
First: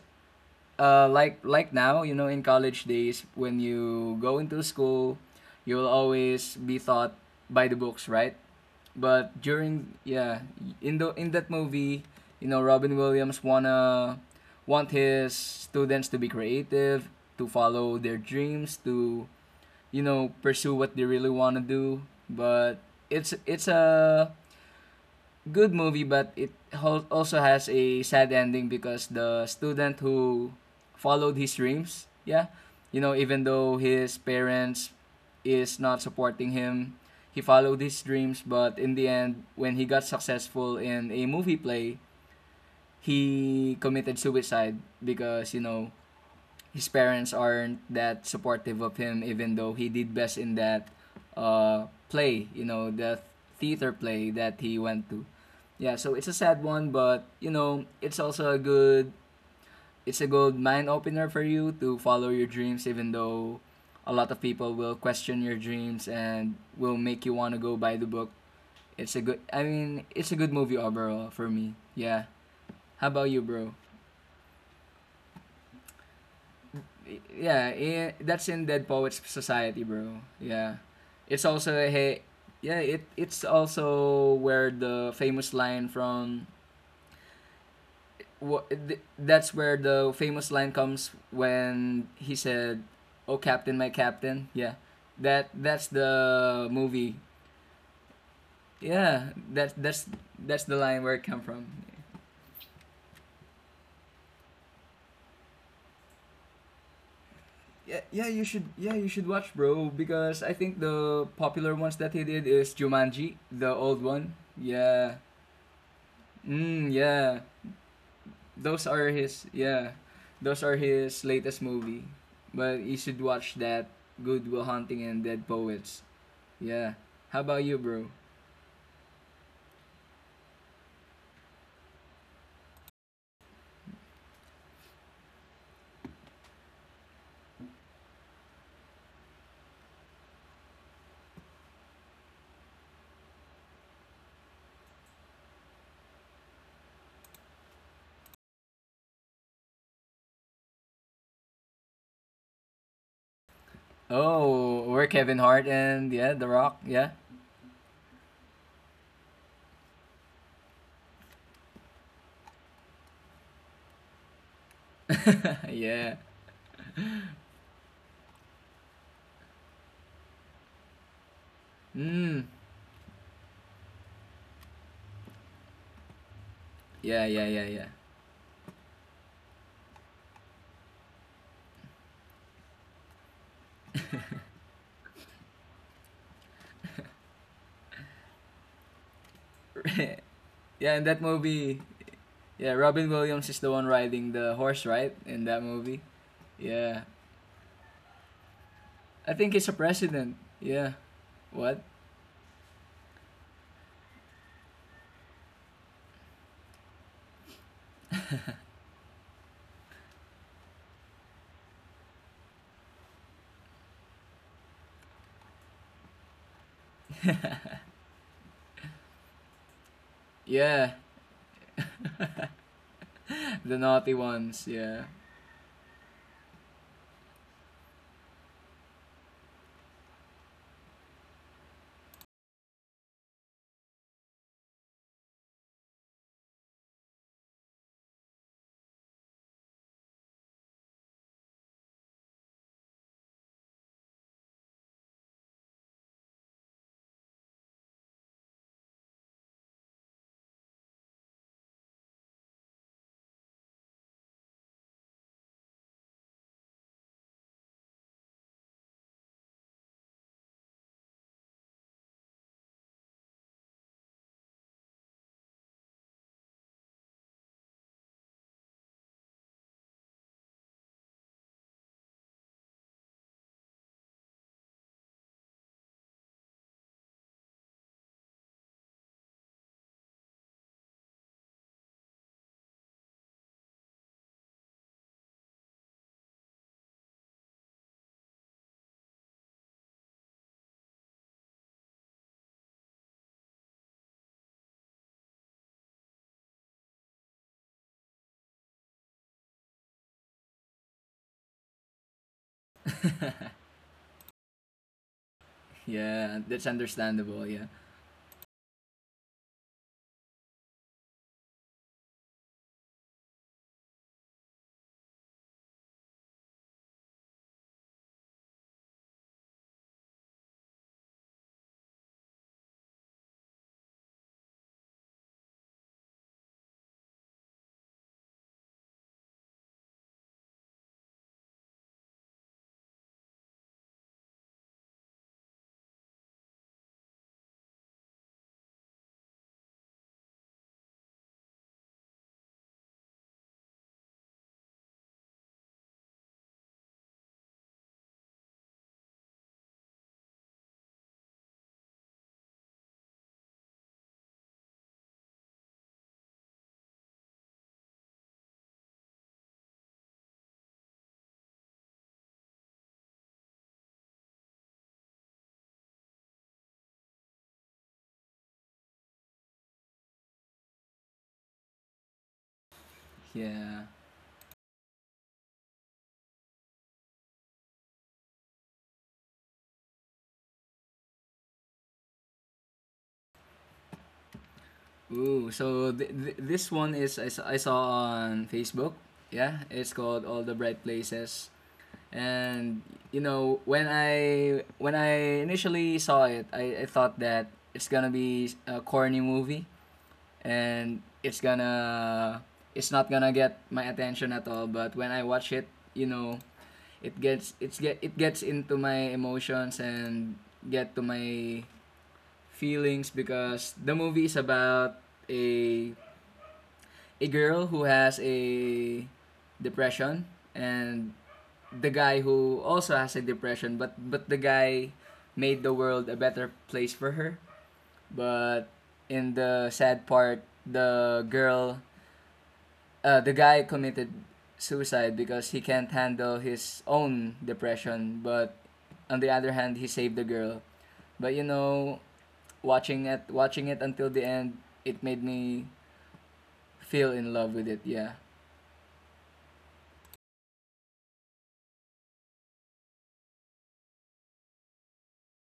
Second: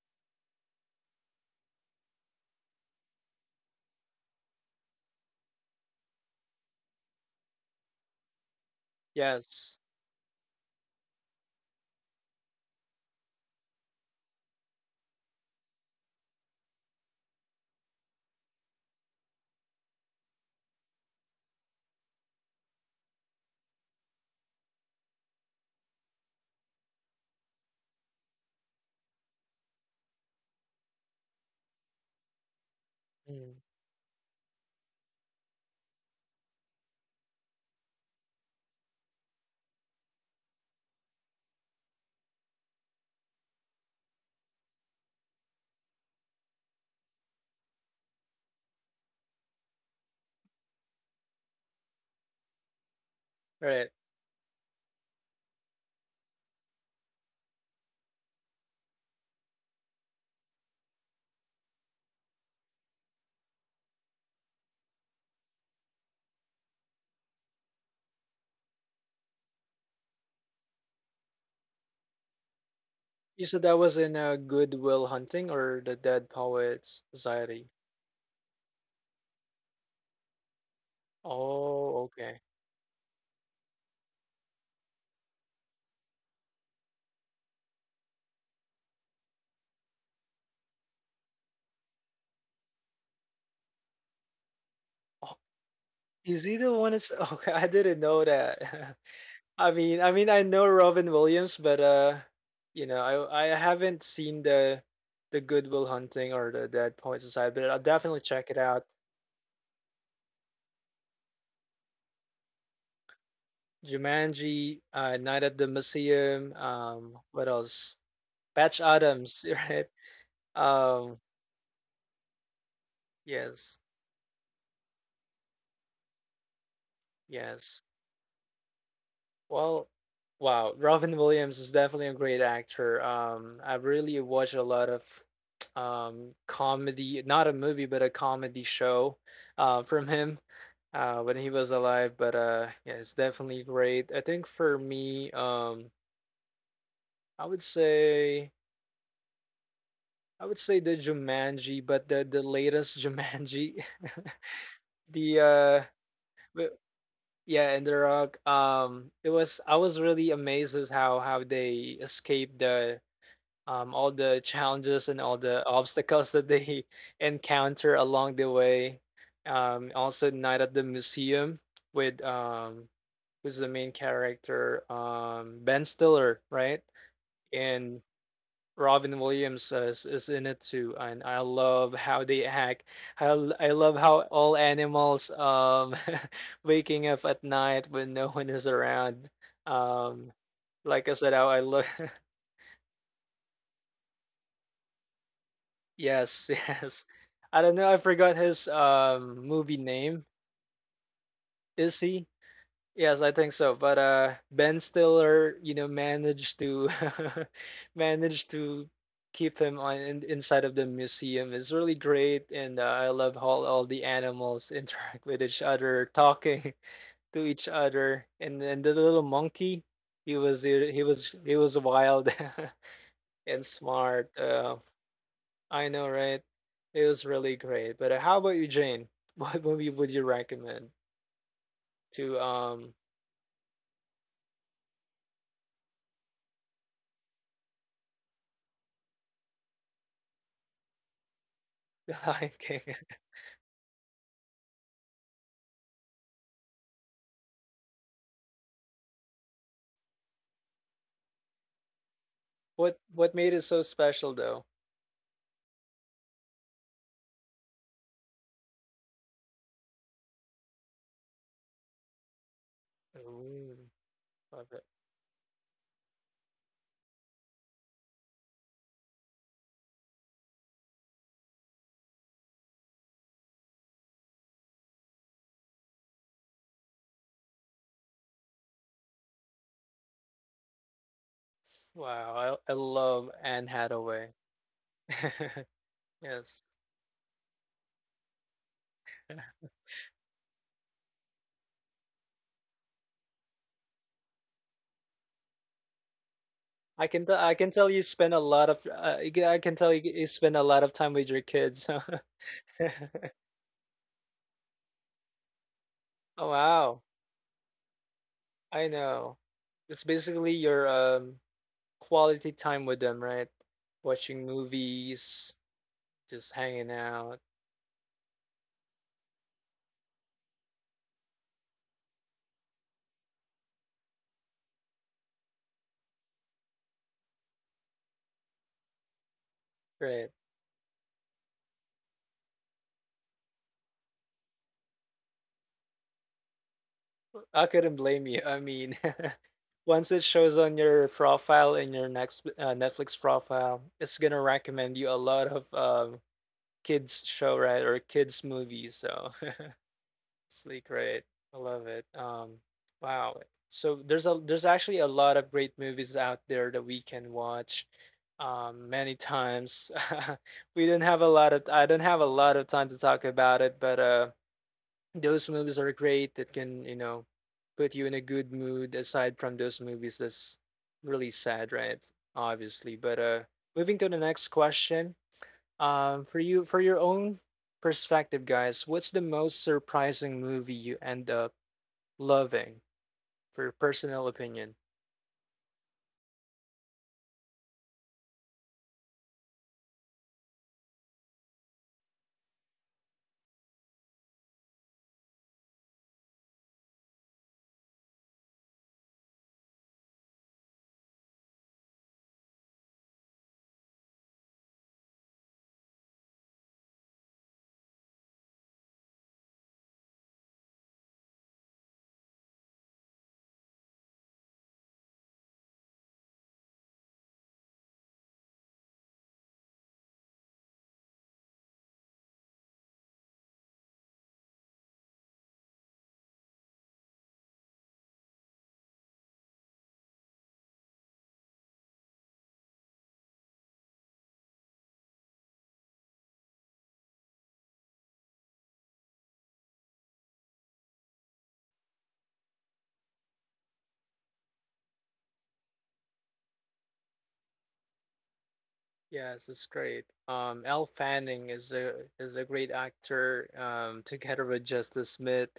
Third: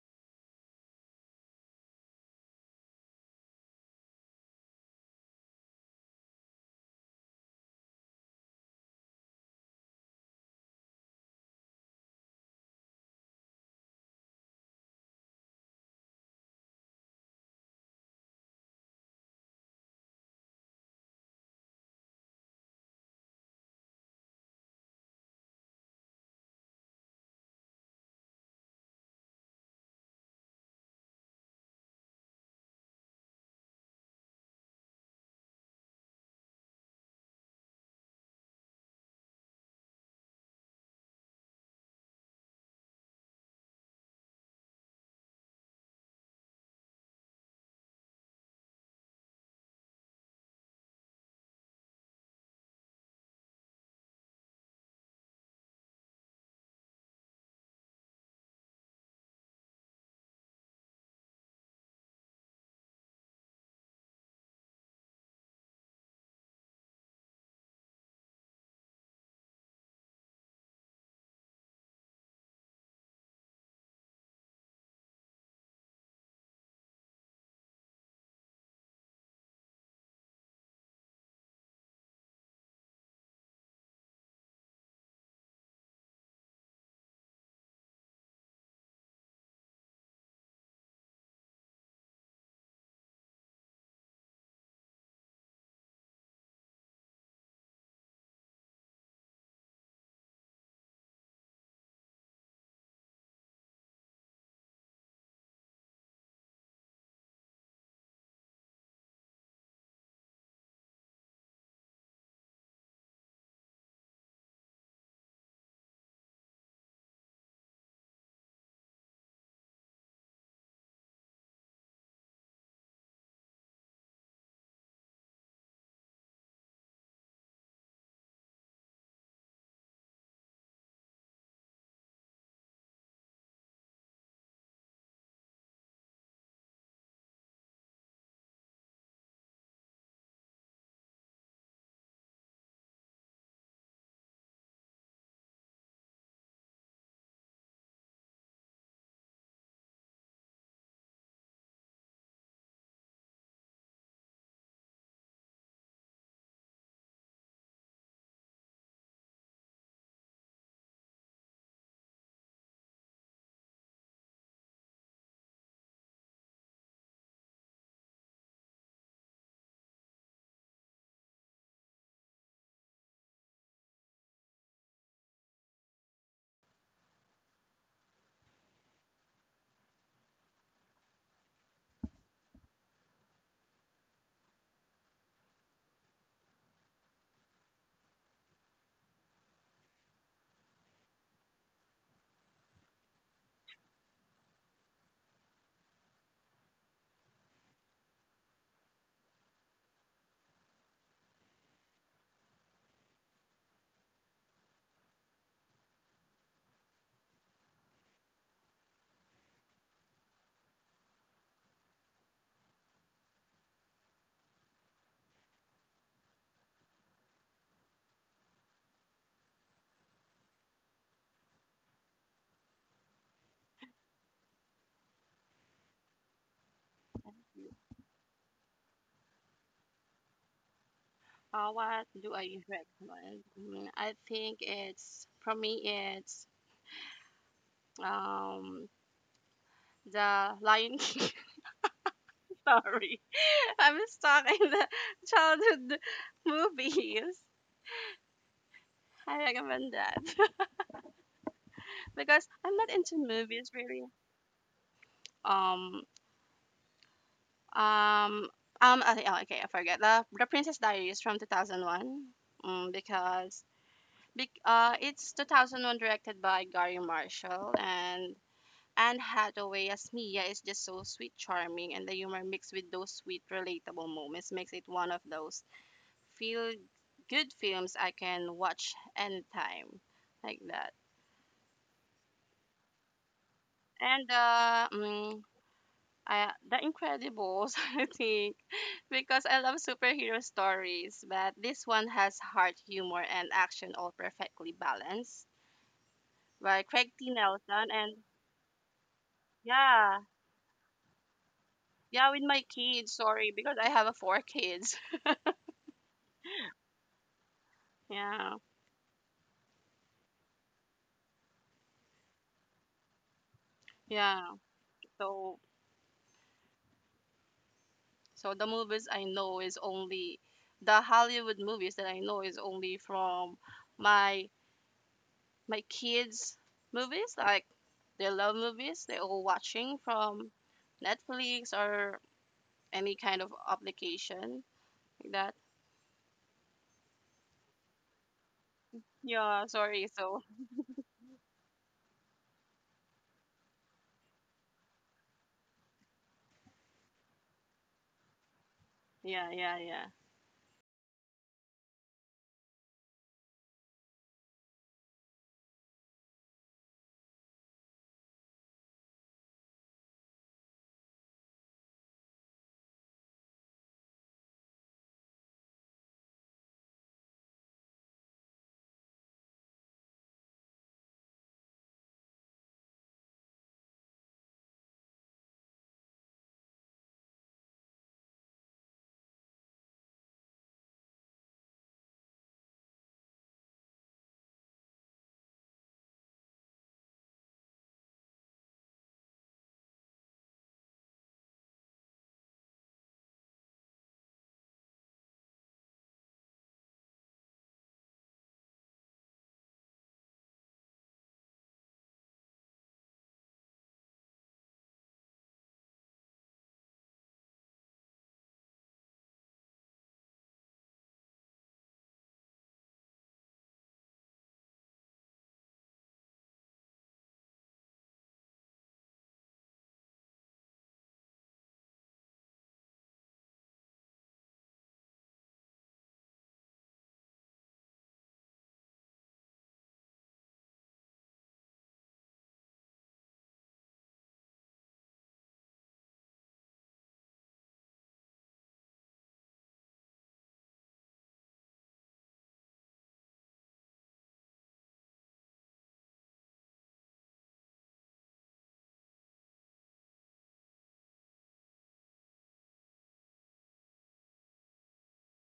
B: like now, in college days, when you go into school, you will always be taught by the books, right? But
A: Yes.
B: during, yeah, in that movie, Robin Williams wanna want his students to be creative, to follow their dreams, to, pursue what they really wanna do. But it's a good movie, but it also has a sad ending, because the student who followed his dreams, yeah, even
A: Mm.
B: though his parents is not supporting him, he followed his dreams. But in the end, when he got successful in a movie play, he committed suicide, because his parents aren't that supportive of him, even though he did best in that play, the
A: All Right.
B: theater play that he went to. Yeah, so it's a sad one, but it's a good mind opener for you to follow your dreams, even though a lot of people will question your dreams and will make you want to go buy the book. I mean, it's a good movie overall for me. Yeah. How about you,
A: You said
B: bro?
A: that was in Good Will Hunting or the Dead Poets Society.
B: Yeah, that's in Dead Poets Society, bro. Yeah, it's also
A: Oh,
B: hey,
A: okay.
B: yeah, it it's also where the famous line from, that's where the famous line comes when he said, "Oh Captain, my Captain." Yeah,
A: Oh,
B: that's
A: is he
B: the
A: the one? Is
B: movie.
A: okay? I didn't know that.
B: Yeah,
A: I mean, I mean, I
B: that's
A: know
B: the line
A: Robin
B: where it come
A: Williams,
B: from.
A: but you know, I haven't seen the Good Will Hunting or the Dead Poets Society, but I'll
B: Yeah,
A: definitely
B: yeah,
A: check it out.
B: you should watch, bro, because I think the popular ones that he did is Jumanji, the old one.
A: Jumanji,
B: Yeah.
A: Night at the Museum.
B: Mm, yeah.
A: What else? Patch
B: Those are
A: Adams,
B: his
A: right?
B: yeah. Those are
A: Um,
B: his latest movie. But you should watch
A: yes,
B: that Good Will Hunting and Dead Poets. Yeah. How about you,
A: yes.
B: bro?
A: Well, wow, Robin Williams is definitely a great actor. I've really watched a lot of comedy, not a movie, but a comedy show, from him. When he was alive. But yeah, it's definitely great. I think for me, I would say I would say the Jumanji, but the latest Jumanji,
B: Oh, we're
A: the
B: Kevin Hart and, yeah, The
A: but-
B: Rock. Yeah.
A: yeah, and The Rock. It was I was really amazed as how they escaped the all the challenges and all the
B: yeah.
A: obstacles that they encounter along the way. Also Night at the Museum with
B: Mm.
A: who's the main character, Ben Stiller, right?
B: Yeah, yeah, yeah, yeah.
A: And Robin Williams is in it too, and I love how they act. How I love how all animals waking up at night when no one is around. Um,
B: yeah, in
A: like I
B: that
A: said, how I
B: movie,
A: look.
B: yeah, Robin Williams is the one riding the horse, right? In that movie.
A: Yes, yes.
B: Yeah.
A: I don't know. I forgot his
B: I think he's a
A: movie name.
B: president. Yeah. What?
A: Is he? Yes, I think so. But Ben Stiller, managed to managed to keep him on inside of the museum. It's really great, and I love how all the animals interact with each other, talking to each other, and the little monkey, he was
B: Yeah,
A: he was wild and
B: the naughty
A: smart.
B: ones, yeah.
A: I know, right? It was really great. But how about you, Jane? What movie would you recommend
C: What do
A: to
C: I recommend? I think it's for me, it's um the Lion King.
A: The Lion King?
C: Sorry, I'm stuck in the childhood movies. I recommend that because I'm not
A: What
C: into
A: what made it
C: movies
A: so
C: really.
A: special though?
C: Um um okay, oh, okay, I forget the Princess Diaries from 2001. Mm, because
A: Ooh,
C: bec-
A: love it.
C: uh it's 2001, directed by Gary Marshall, and Anne Hathaway as Mia is just so sweet, charming, and the humor mixed with those sweet, relatable moments makes it one of those feel good films I can watch anytime, like that.
A: Wow, I love Anne
C: And
A: Hathaway.
C: uh, mm, I,
A: Yes.
C: The Incredibles, I think, because I love superhero stories, but this one has heart, humor, and action all perfectly balanced by Craig T.
A: I can tell
C: Nelson.
A: you
C: And
A: spend a lot of I can tell you,
C: yeah,
A: you spend a lot of time with your kids.
C: yeah, with my kids, sorry, because I have a four kids.
B: Yeah,
A: Oh,
B: that's
A: wow.
B: understandable. Yeah,
C: Yeah.
A: I know. It's basically your quality time with them, right? Watching
C: Yeah.
A: movies,
C: So
A: just hanging out.
C: so the movies I know is only the Hollywood movies that I know is only from my my kids movies, like they love movies, they're all watching
A: Right.
C: from Netflix or any kind of application, like that.
A: I couldn't blame you. I mean,
C: Yeah, sorry.
A: once it
C: So
A: shows on your profile in your next Netflix profile, it's gonna recommend you a lot of kids show, right, or kids movies. So
C: yeah, yeah, yeah.
A: it's like great. I love it. Wow. So there's a there's actually a lot of great movies out there that we can watch. Many times we didn't have a lot of I don't have a lot of time to talk about it, but those movies are great that can, you know, put you in a good mood aside from those movies that's really sad, right, obviously. But
B: yeah.
A: moving to the next question, for you, for your own perspective, guys, what's the most surprising movie you end up loving, for your personal opinion?
B: Ooh, so this one is, I saw on Facebook. Yeah, it's called All the Bright Places. And when I initially saw it, I thought that it's gonna be a corny movie, and it's not gonna get my attention at all. But when I watch it, you know, it gets it's get it gets into my emotions and get to my feelings, because the movie is about a a girl who has a depression, and the guy who also has a depression. But the guy made the world a better place for her. But in the sad part, the guy committed suicide, because he can't handle his own depression. But on the other hand, he saved the girl. But watching it until the end, it made me feel in love with it. Yeah,
A: Yes, it's great. Elle Fanning is a great actor. Together with Justice Smith,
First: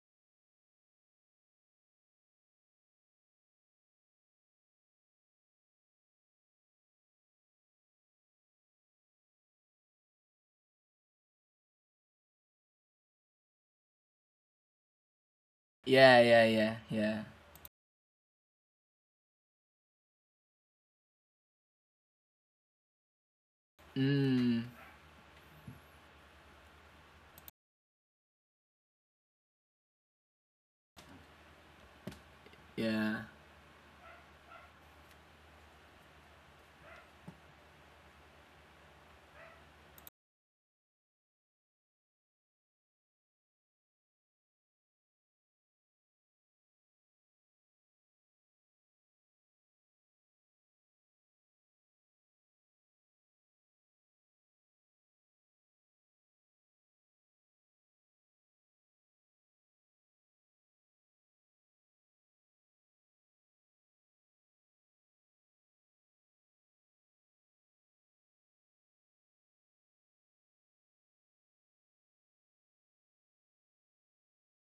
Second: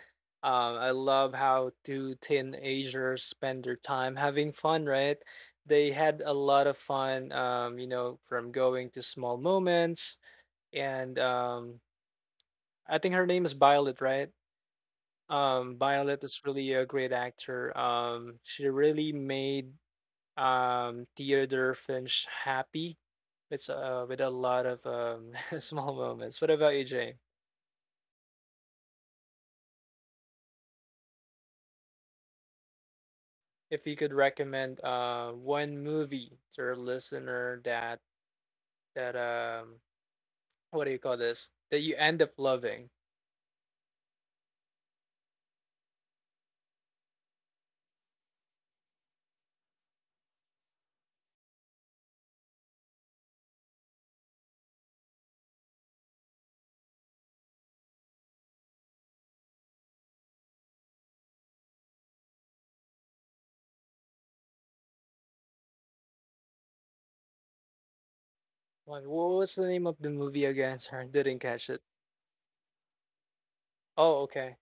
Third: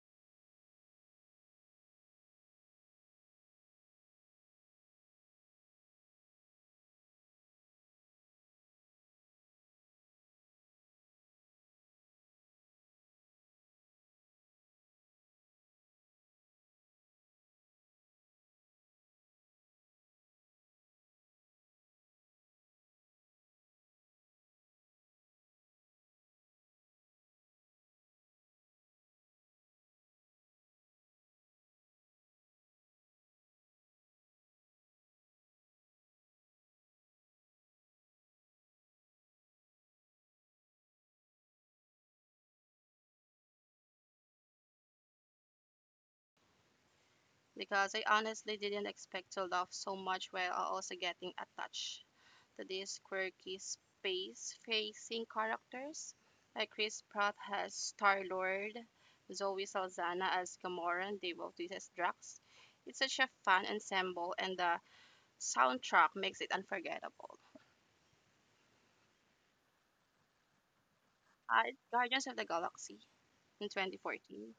A: I love how two teenagers spend their time having fun. Right, they had a lot of fun. You know, from going to small moments, and I think her name is Violet. Right,
B: yeah,
A: Violet is
B: yeah,
A: really
B: yeah,
A: a great
B: yeah.
A: actor. She really made Theodore Finch happy. It's with a
B: Mm,
A: lot of small moments. What about you, Jay?
B: yeah.
A: If you could recommend one movie to our listener that what do you call this? That you end up loving.
C: Because I honestly didn't expect to love so much while also getting attached these quirky space-facing characters. Like Chris Pratt as Star-Lord, Zoe Salzana as Gamora, Dave Bautista as Drax. It's such a fun ensemble and the soundtrack makes it unforgettable.
A: Like what was the name of the movie again? Sorry, didn't catch
C: It's
A: it.
C: Guardians of the Galaxy in
A: Oh, okay.
C: 2014.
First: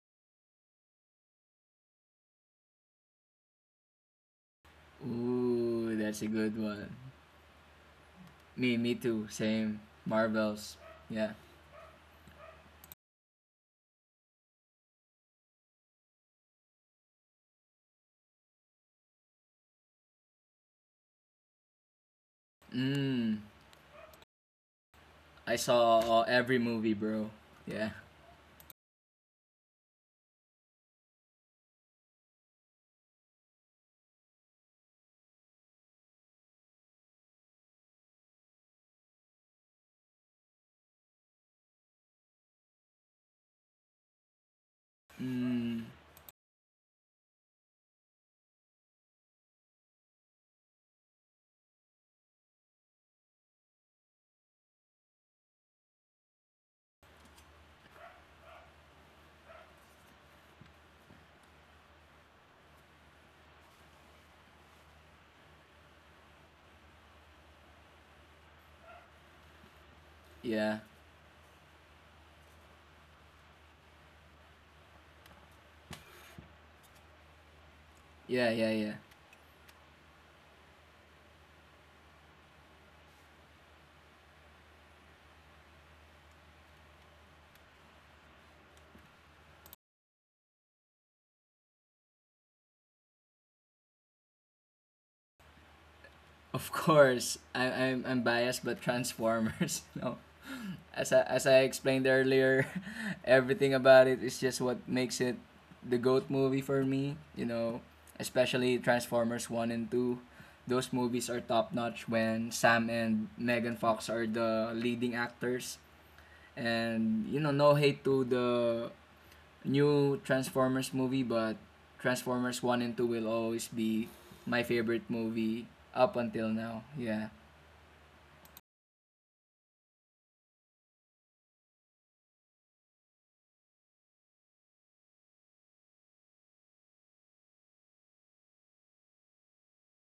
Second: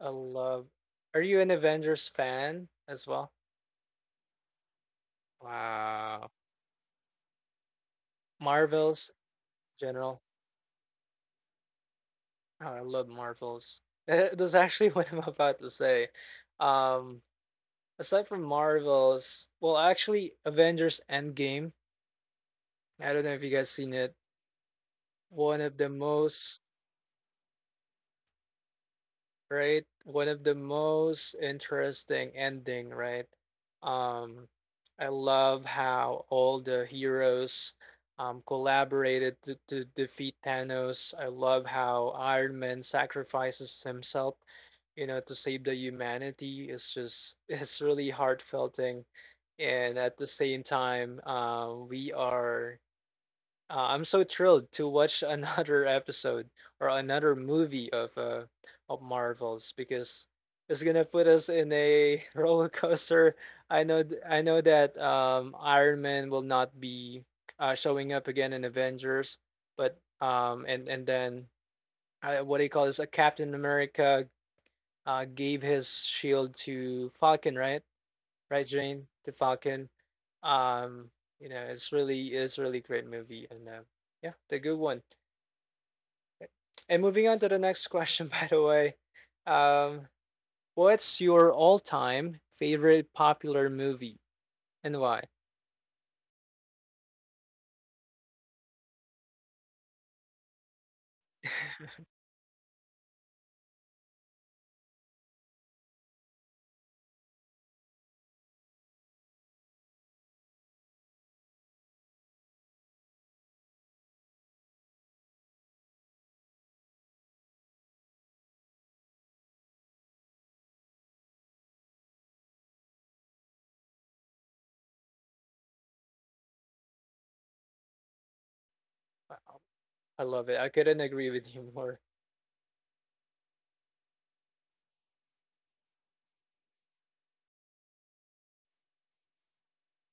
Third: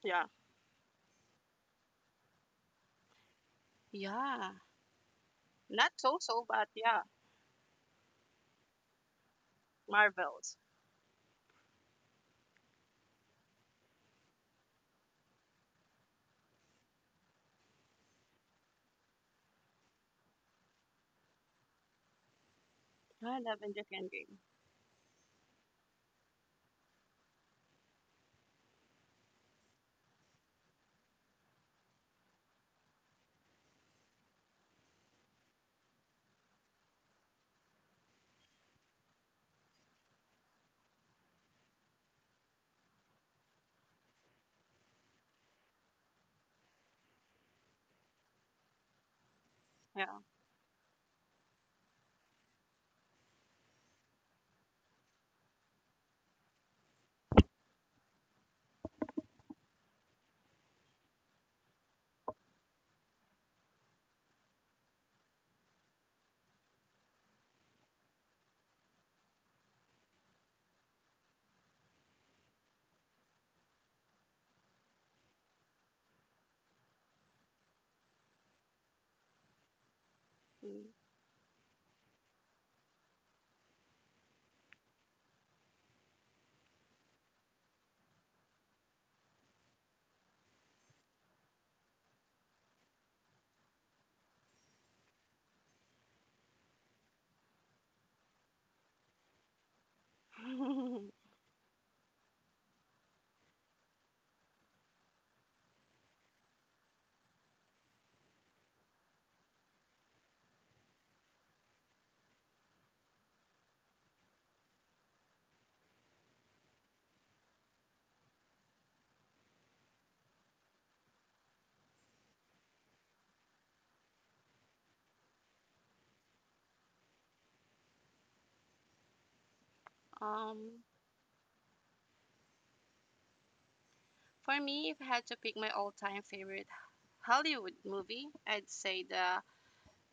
A: I
C: Yeah.
A: love. Are you an Avengers fan as well?
C: Yeah. Not
B: Ooh, that's a
A: Wow.
C: so-so,
B: good
C: but
B: one.
C: yeah.
B: Me
A: Marvel's
B: too. Same.
A: general.
C: Marvels.
B: Marvels. Yeah.
A: Oh, I love Marvels. That's actually what I'm about to say. Um, aside from Marvels, well, actually, Avengers Endgame. I don't know
C: I
B: Mm.
A: if you
C: love
A: guys
C: Avengers
A: seen it.
C: Endgame.
B: I
A: One of the
B: saw, every
A: most,
B: movie, bro. Yeah.
A: right? One of the most interesting ending, right? Um, I love how all the heroes collaborated to defeat Thanos. I love how Iron Man sacrifices himself, you know, to save the
B: Mm.
A: humanity is just it's really heartfelt thing, and
C: Yeah.
A: at the same time we are I'm so thrilled to watch another episode or another movie of Marvels because it's gonna put us in a roller coaster. I know that Iron Man will not be showing up again in Avengers, but
B: Yeah.
A: and then what do you call this, a Captain America gave his shield to Falcon, right?
B: Yeah.
A: Right,
B: Yeah. Yeah.
A: Jane, to Falcon. Um, you know, it's really great movie, and yeah, the good one. And moving on to the next question, by the way, um, what's your all-time favorite popular movie and why?
B: Of course, I'm biased, but Transformers, no.
C: Mm.
B: As I explained earlier, everything about it is just what makes it the goat movie for me. Especially Transformers 1 and 2. Those movies are top notch when Sam and Megan Fox are the leading actors. And no hate to the new Transformers movie, but Transformers 1 and 2 will always be my favorite movie up until now. Yeah.
A: Wow, I love
C: um,
A: it. I couldn't agree with you more.
C: for me, if I had to pick my all-time favorite Hollywood movie, I'd say The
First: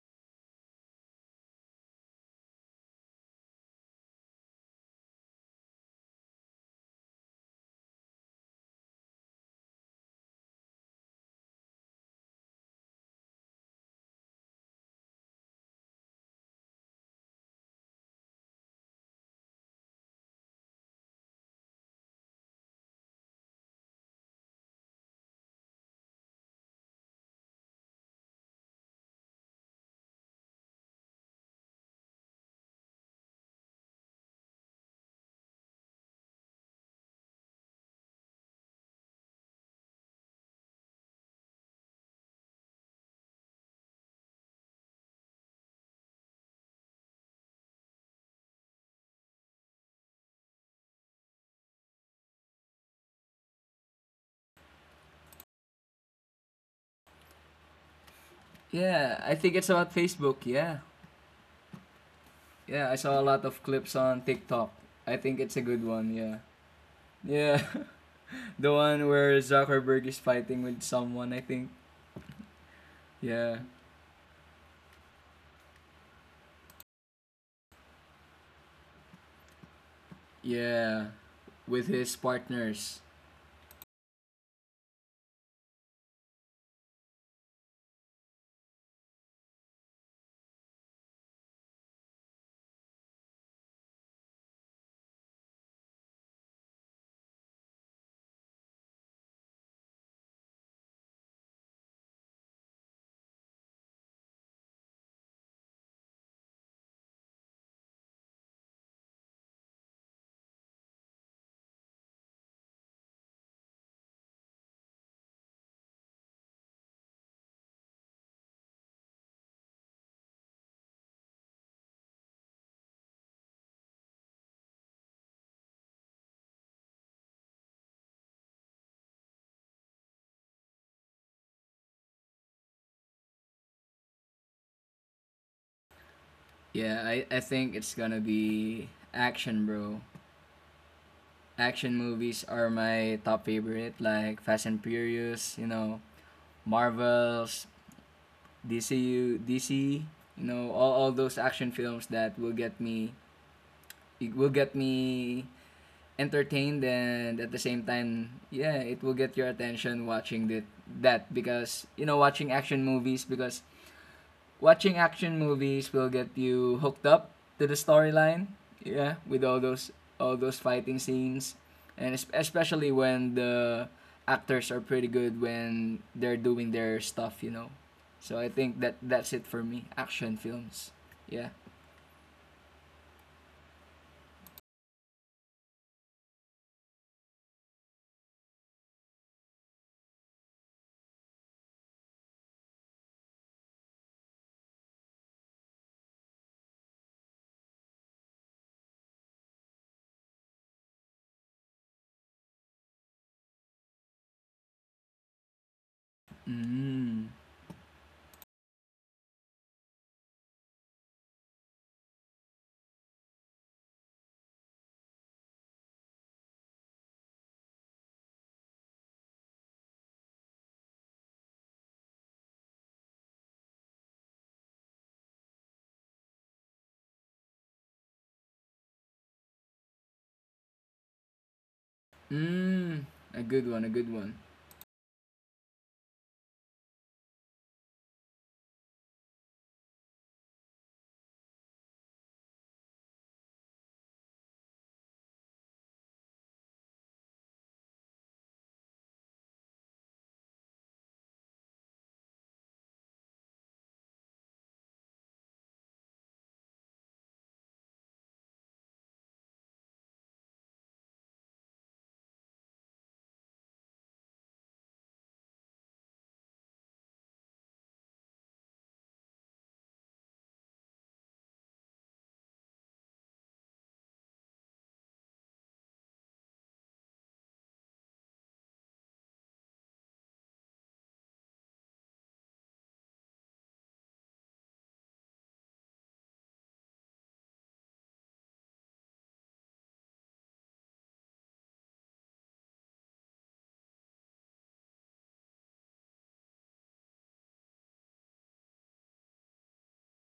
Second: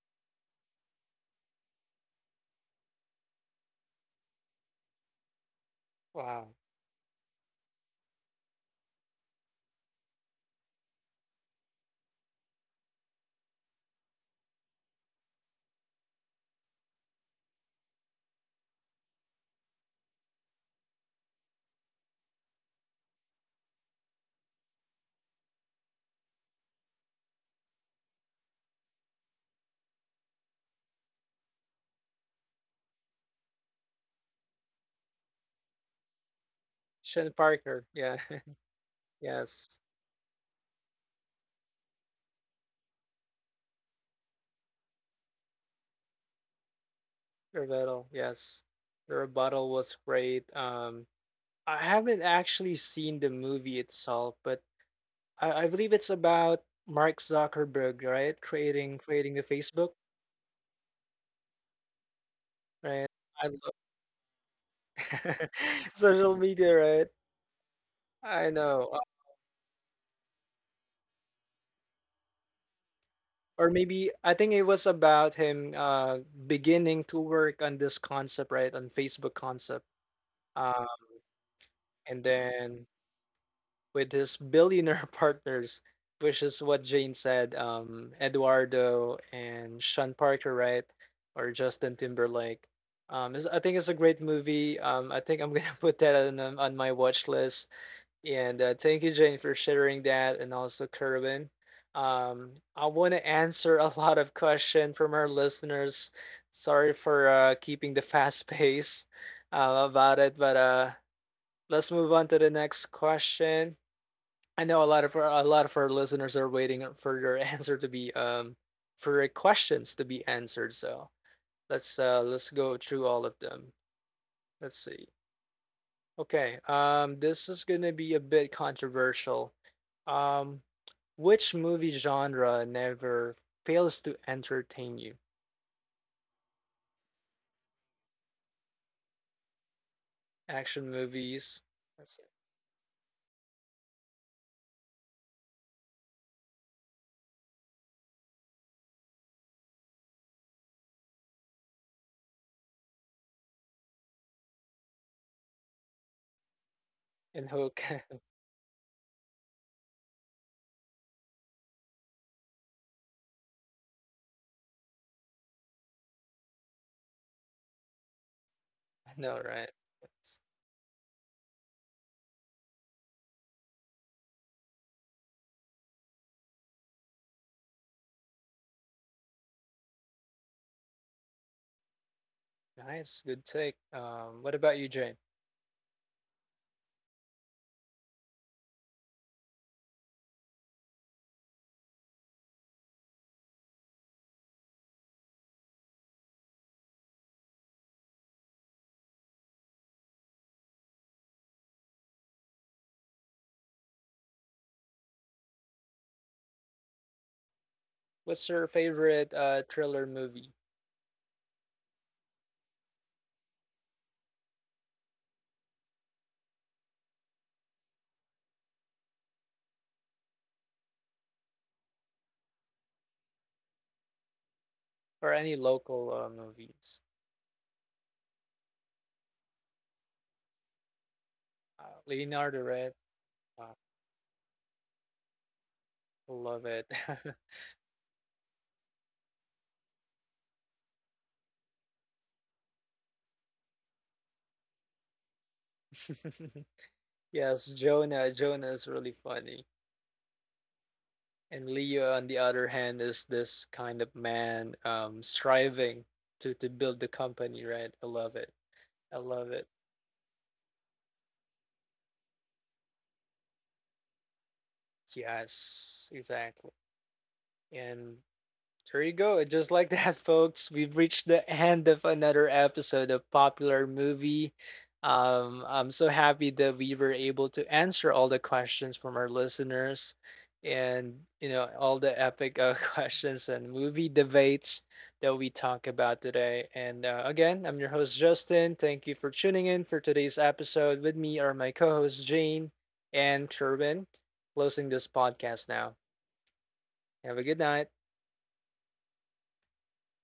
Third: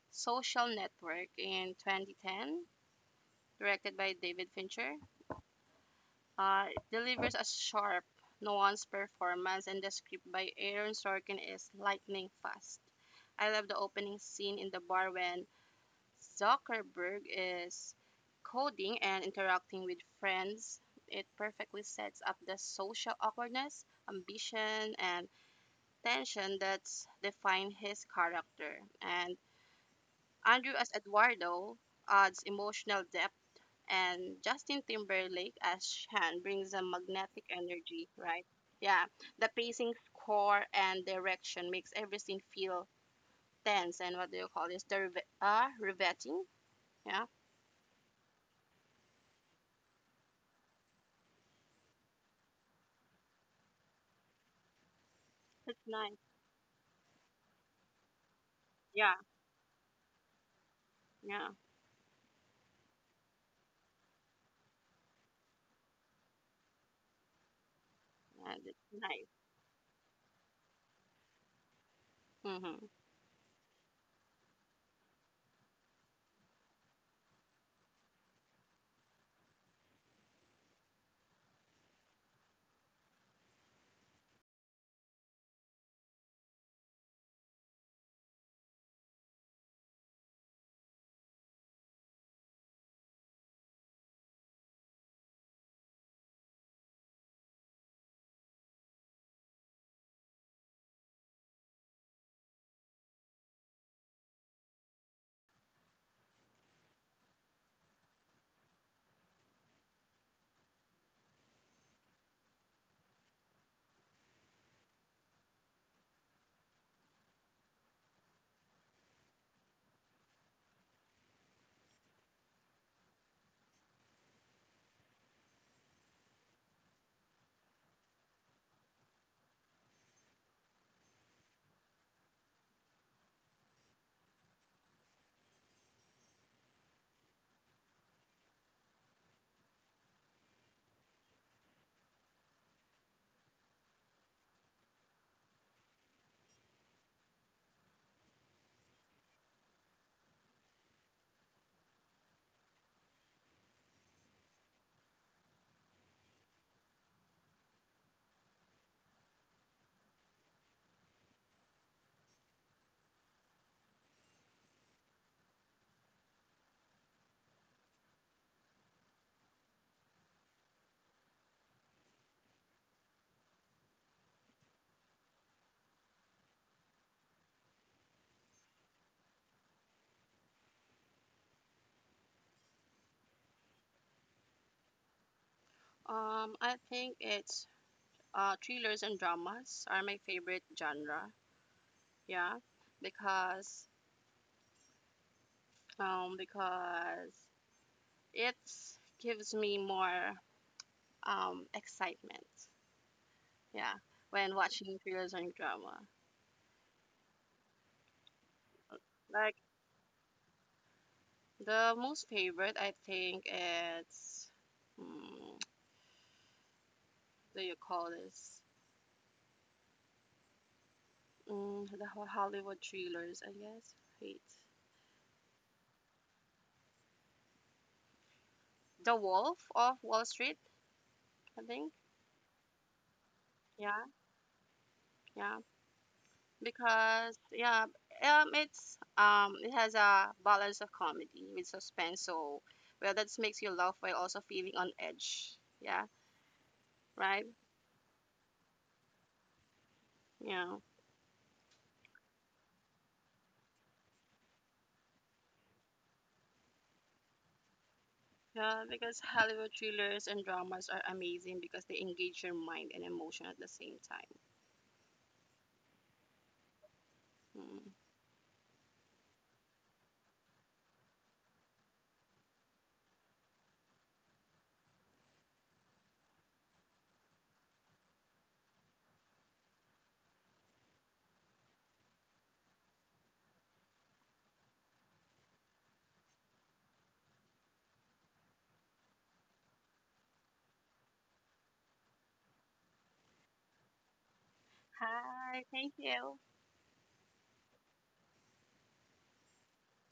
C: Social Network in 2010, directed by David Fincher.
A: Wow,
C: Uh, delivers a sharp, nuanced performance, and the script by Aaron Sorkin is lightning fast. I love the opening scene in the bar when Zuckerberg is coding and interacting with friends. It perfectly sets up the social awkwardness, ambition, and tension that's defined his character. And Andrew as Eduardo adds emotional depth, and Justin Timberlake as Shan brings a
A: Sean
C: magnetic
A: Parker.
C: energy,
A: Yeah,
C: right? Yeah, the
A: yes,
C: pacing, score, and direction makes everything feel tense and what do you call this? Riveting? Yeah,
A: rebuttal. Yes, the rebuttal was great. I haven't actually seen the movie itself, but I
C: it's
A: believe it's
C: nice.
A: about Mark Zuckerberg, right? Creating
C: Yeah,
B: Yeah, I
A: creating the
B: think it's
A: Facebook,
B: about Facebook. Yeah.
C: yeah,
B: Yeah, I
A: right?
B: saw a lot
A: I
B: of
A: love
B: clips on TikTok. I think it's a good one.
A: social
B: Yeah.
A: media, right?
B: Yeah.
A: I
C: and
B: The
C: it's
A: know.
B: one
C: nice.
B: where Zuckerberg is fighting with someone, I think.
C: Mm-hmm.
B: Yeah.
A: Or maybe I think it was about him beginning to work on this concept, right? On Facebook concept. Uh,
B: Yeah. With his
A: and then
B: partners.
A: with his billionaire partners, which is what Jane said, Eduardo and Sean Parker, right? Or Justin Timberlake. I think it's a great movie. I think I'm gonna put that on my watch list. And thank you, Jane, for sharing that, and also Kerwin. Um, I want to answer a lot of questions from our listeners. Sorry for keeping the fast pace about it, but let's move on to the next question. I know a lot of our listeners are waiting for your answer to be for your questions to be answered. So let's go through all of them. Let's see. Okay. This is gonna be a bit controversial. Um, which movie genre never fails to entertain you?
B: Yeah, I think it's gonna be action, bro.
A: Action movies.
B: Action
A: Let's see.
B: movies are my top favorite, like Fast and Furious, you know, Marvels, DCU, DC, all those action films that will get me, it will get me entertained. And
A: And
B: at the
A: who
B: same
A: can?
B: time, yeah, it will get your attention watching that, because watching action movies will get you hooked up to the storyline,
A: I
B: yeah,
A: know,
B: with
A: right?
B: all
A: That's
B: those fighting scenes. And especially when the actors are pretty good when they're doing their stuff you know So I think that's it for me. Action films. Yeah.
A: nice. Good take. What about you, Jane?
C: I think it's thrillers and dramas are my favorite genre. Yeah, because because it gives me more excitement. Yeah, when watching thrillers and drama.
B: Mm.
A: What's your favorite
C: Like
A: thriller movie?
C: the most favorite, I think it's mm, do you call this the Ho- Hollywood thrillers? I guess. Wait,
A: Or any local movies.
C: The Wolf of Wall Street. I think.
A: Leonardo
B: Mm.
A: Red, uh,
B: A
C: Yeah,
B: good one.
C: yeah.
A: love it.
C: Because yeah, it's it has a balance of comedy with suspense. So well, that makes you laugh while also feeling on edge. Yeah, right.
A: Yes, Jonah. Jonah is really funny,
C: Yeah.
A: and Leo, on the other hand, is this kind of man striving to build the company. Right, I love it.
C: Yeah, because
A: I love
C: Hollywood
A: it.
C: thrillers and dramas are amazing because they engage your mind and emotion at the same time.
A: Yes, exactly.
C: Mm.
A: And there you go. Just like that, folks, we've reached the end of another episode of Popular Movie. I'm so happy that we were able to answer all the questions from our listeners and, you know, all the epic questions and movie debates that we talk about today. And again, I'm your host, Justin. Thank you for tuning in for today's episode. With me are my co hosts, Jane and Kerwin, closing this
C: Hi,
A: podcast
C: thank
A: now.
C: you.
A: Have a good night.